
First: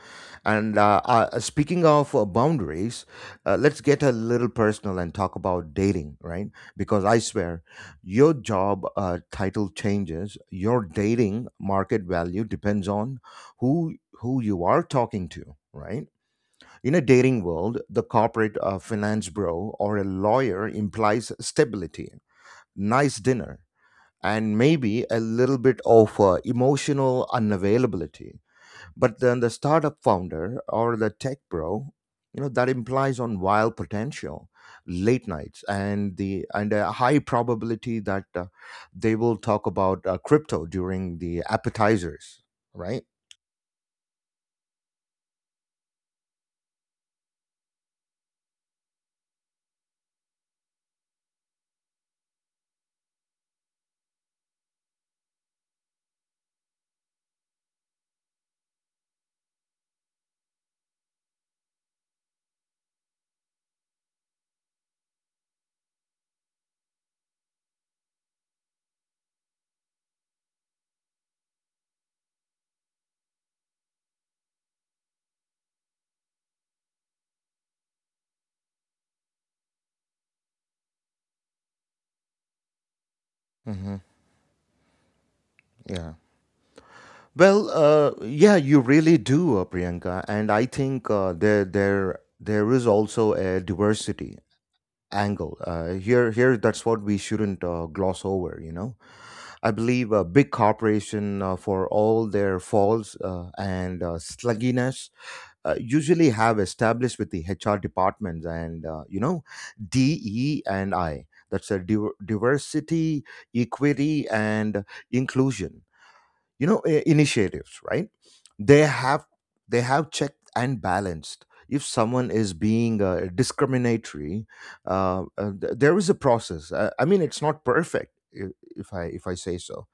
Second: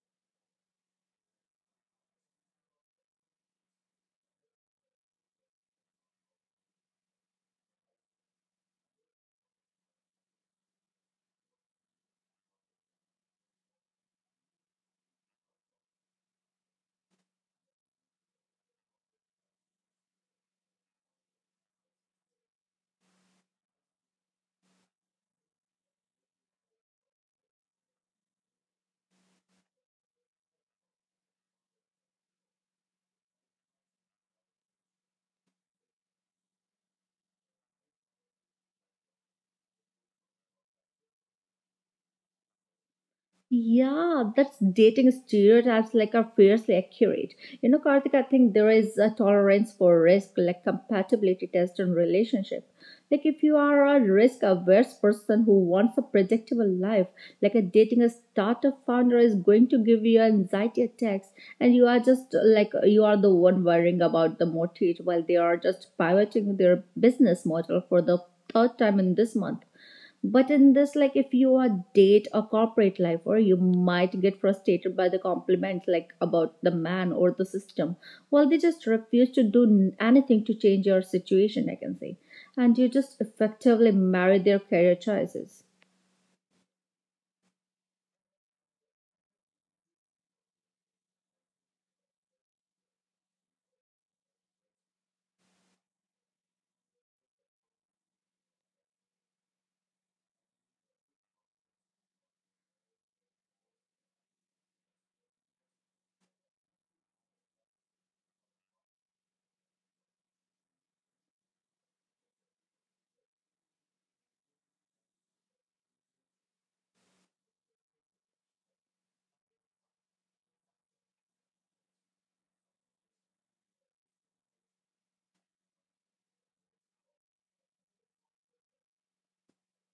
Speaker 1: And speaking of boundaries, let's get a little personal and talk about dating, right? Because I swear, your job title changes, your dating market value depends on who you are talking to, right? In a dating world, the corporate finance bro or a lawyer implies stability, nice dinner, and maybe a little bit of emotional unavailability. But then the startup founder or the tech bro, you know, that implies on wild potential, late nights, and the and a high probability that they will talk about crypto during the appetizers, right?
Speaker 2: Yeah, that's dating stereotypes like are fiercely accurate. You know, Karthik, I think there is a tolerance for risk, like compatibility test in relationship. Like if you are a risk averse person who wants a predictable life, like a dating a startup founder is going to give you anxiety attacks, and you are just like you are the one worrying about the mortgage while they are just pivoting their business model for the third time in this month. But in this, like if you are date a corporate life, or you might get frustrated by the compliments like about the man or the system. Well, they just refuse to do anything to change your situation, I can say. And you just effectively marry their career choices.
Speaker 1: Yeah. Well, yeah, you really do, Priyanka, and I think there is also a diversity angle. Here, that's what we shouldn't gloss over. You know, I believe a big corporation, for all their faults and slugginess, usually have established with the HR departments and you know, DE and I. That's a diversity, equity, and inclusion, you know, initiatives, right? they have they have checked and balanced if someone is being discriminatory. There is a process. I mean, it's not perfect, I- if I if I say so,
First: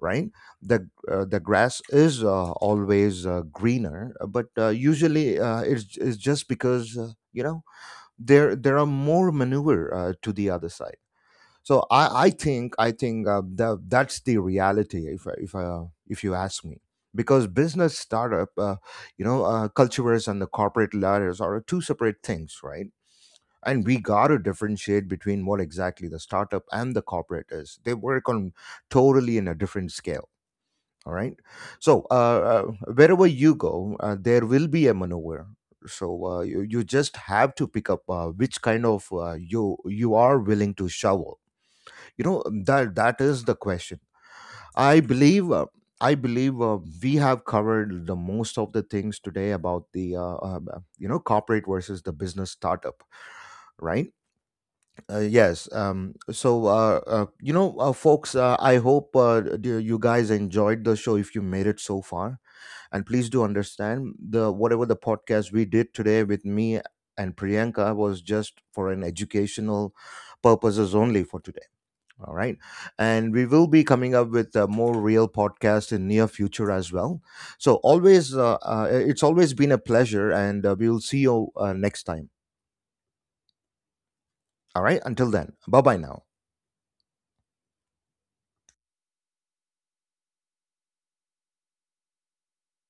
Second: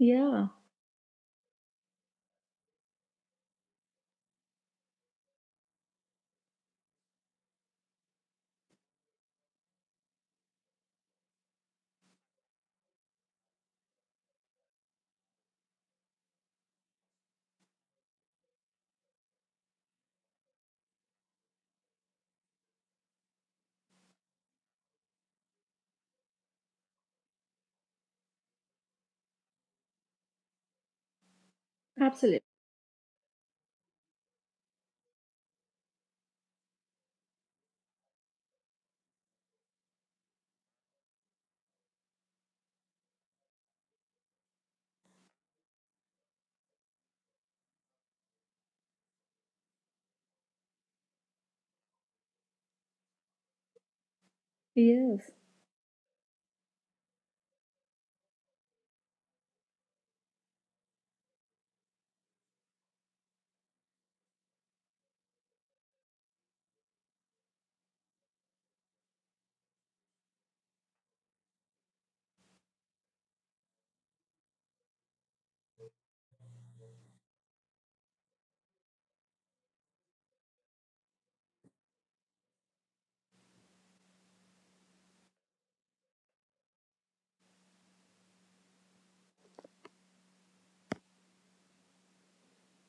Speaker 1: right? The grass is always greener, but usually it's just because you know there are more manure to the other side. So I think that's the reality if you ask me, because business startup, cultures and the corporate ladders are two separate things, right? And we got to differentiate between what exactly the startup and the corporate is. They work on totally in a different scale. All right. So
Speaker 2: absolutely.
Speaker 1: wherever you go there will be a maneuver. So you just have to pick up which kind of you are willing to shovel, you know. That is the question. I believe uh, i believe uh, we have covered the most of the things today about the corporate versus the business startup, right?
Speaker 2: Yes.
Speaker 1: Yes. Folks, I hope you guys enjoyed the show. If you made it so far, and please do understand the whatever the podcast we did today with me and Priyanka was just for an educational purposes only for today. All right. And we will be coming up with a more real podcast in near future as well. So always, it's always been a pleasure and we'll see you next time. All right. Until then, bye-bye now.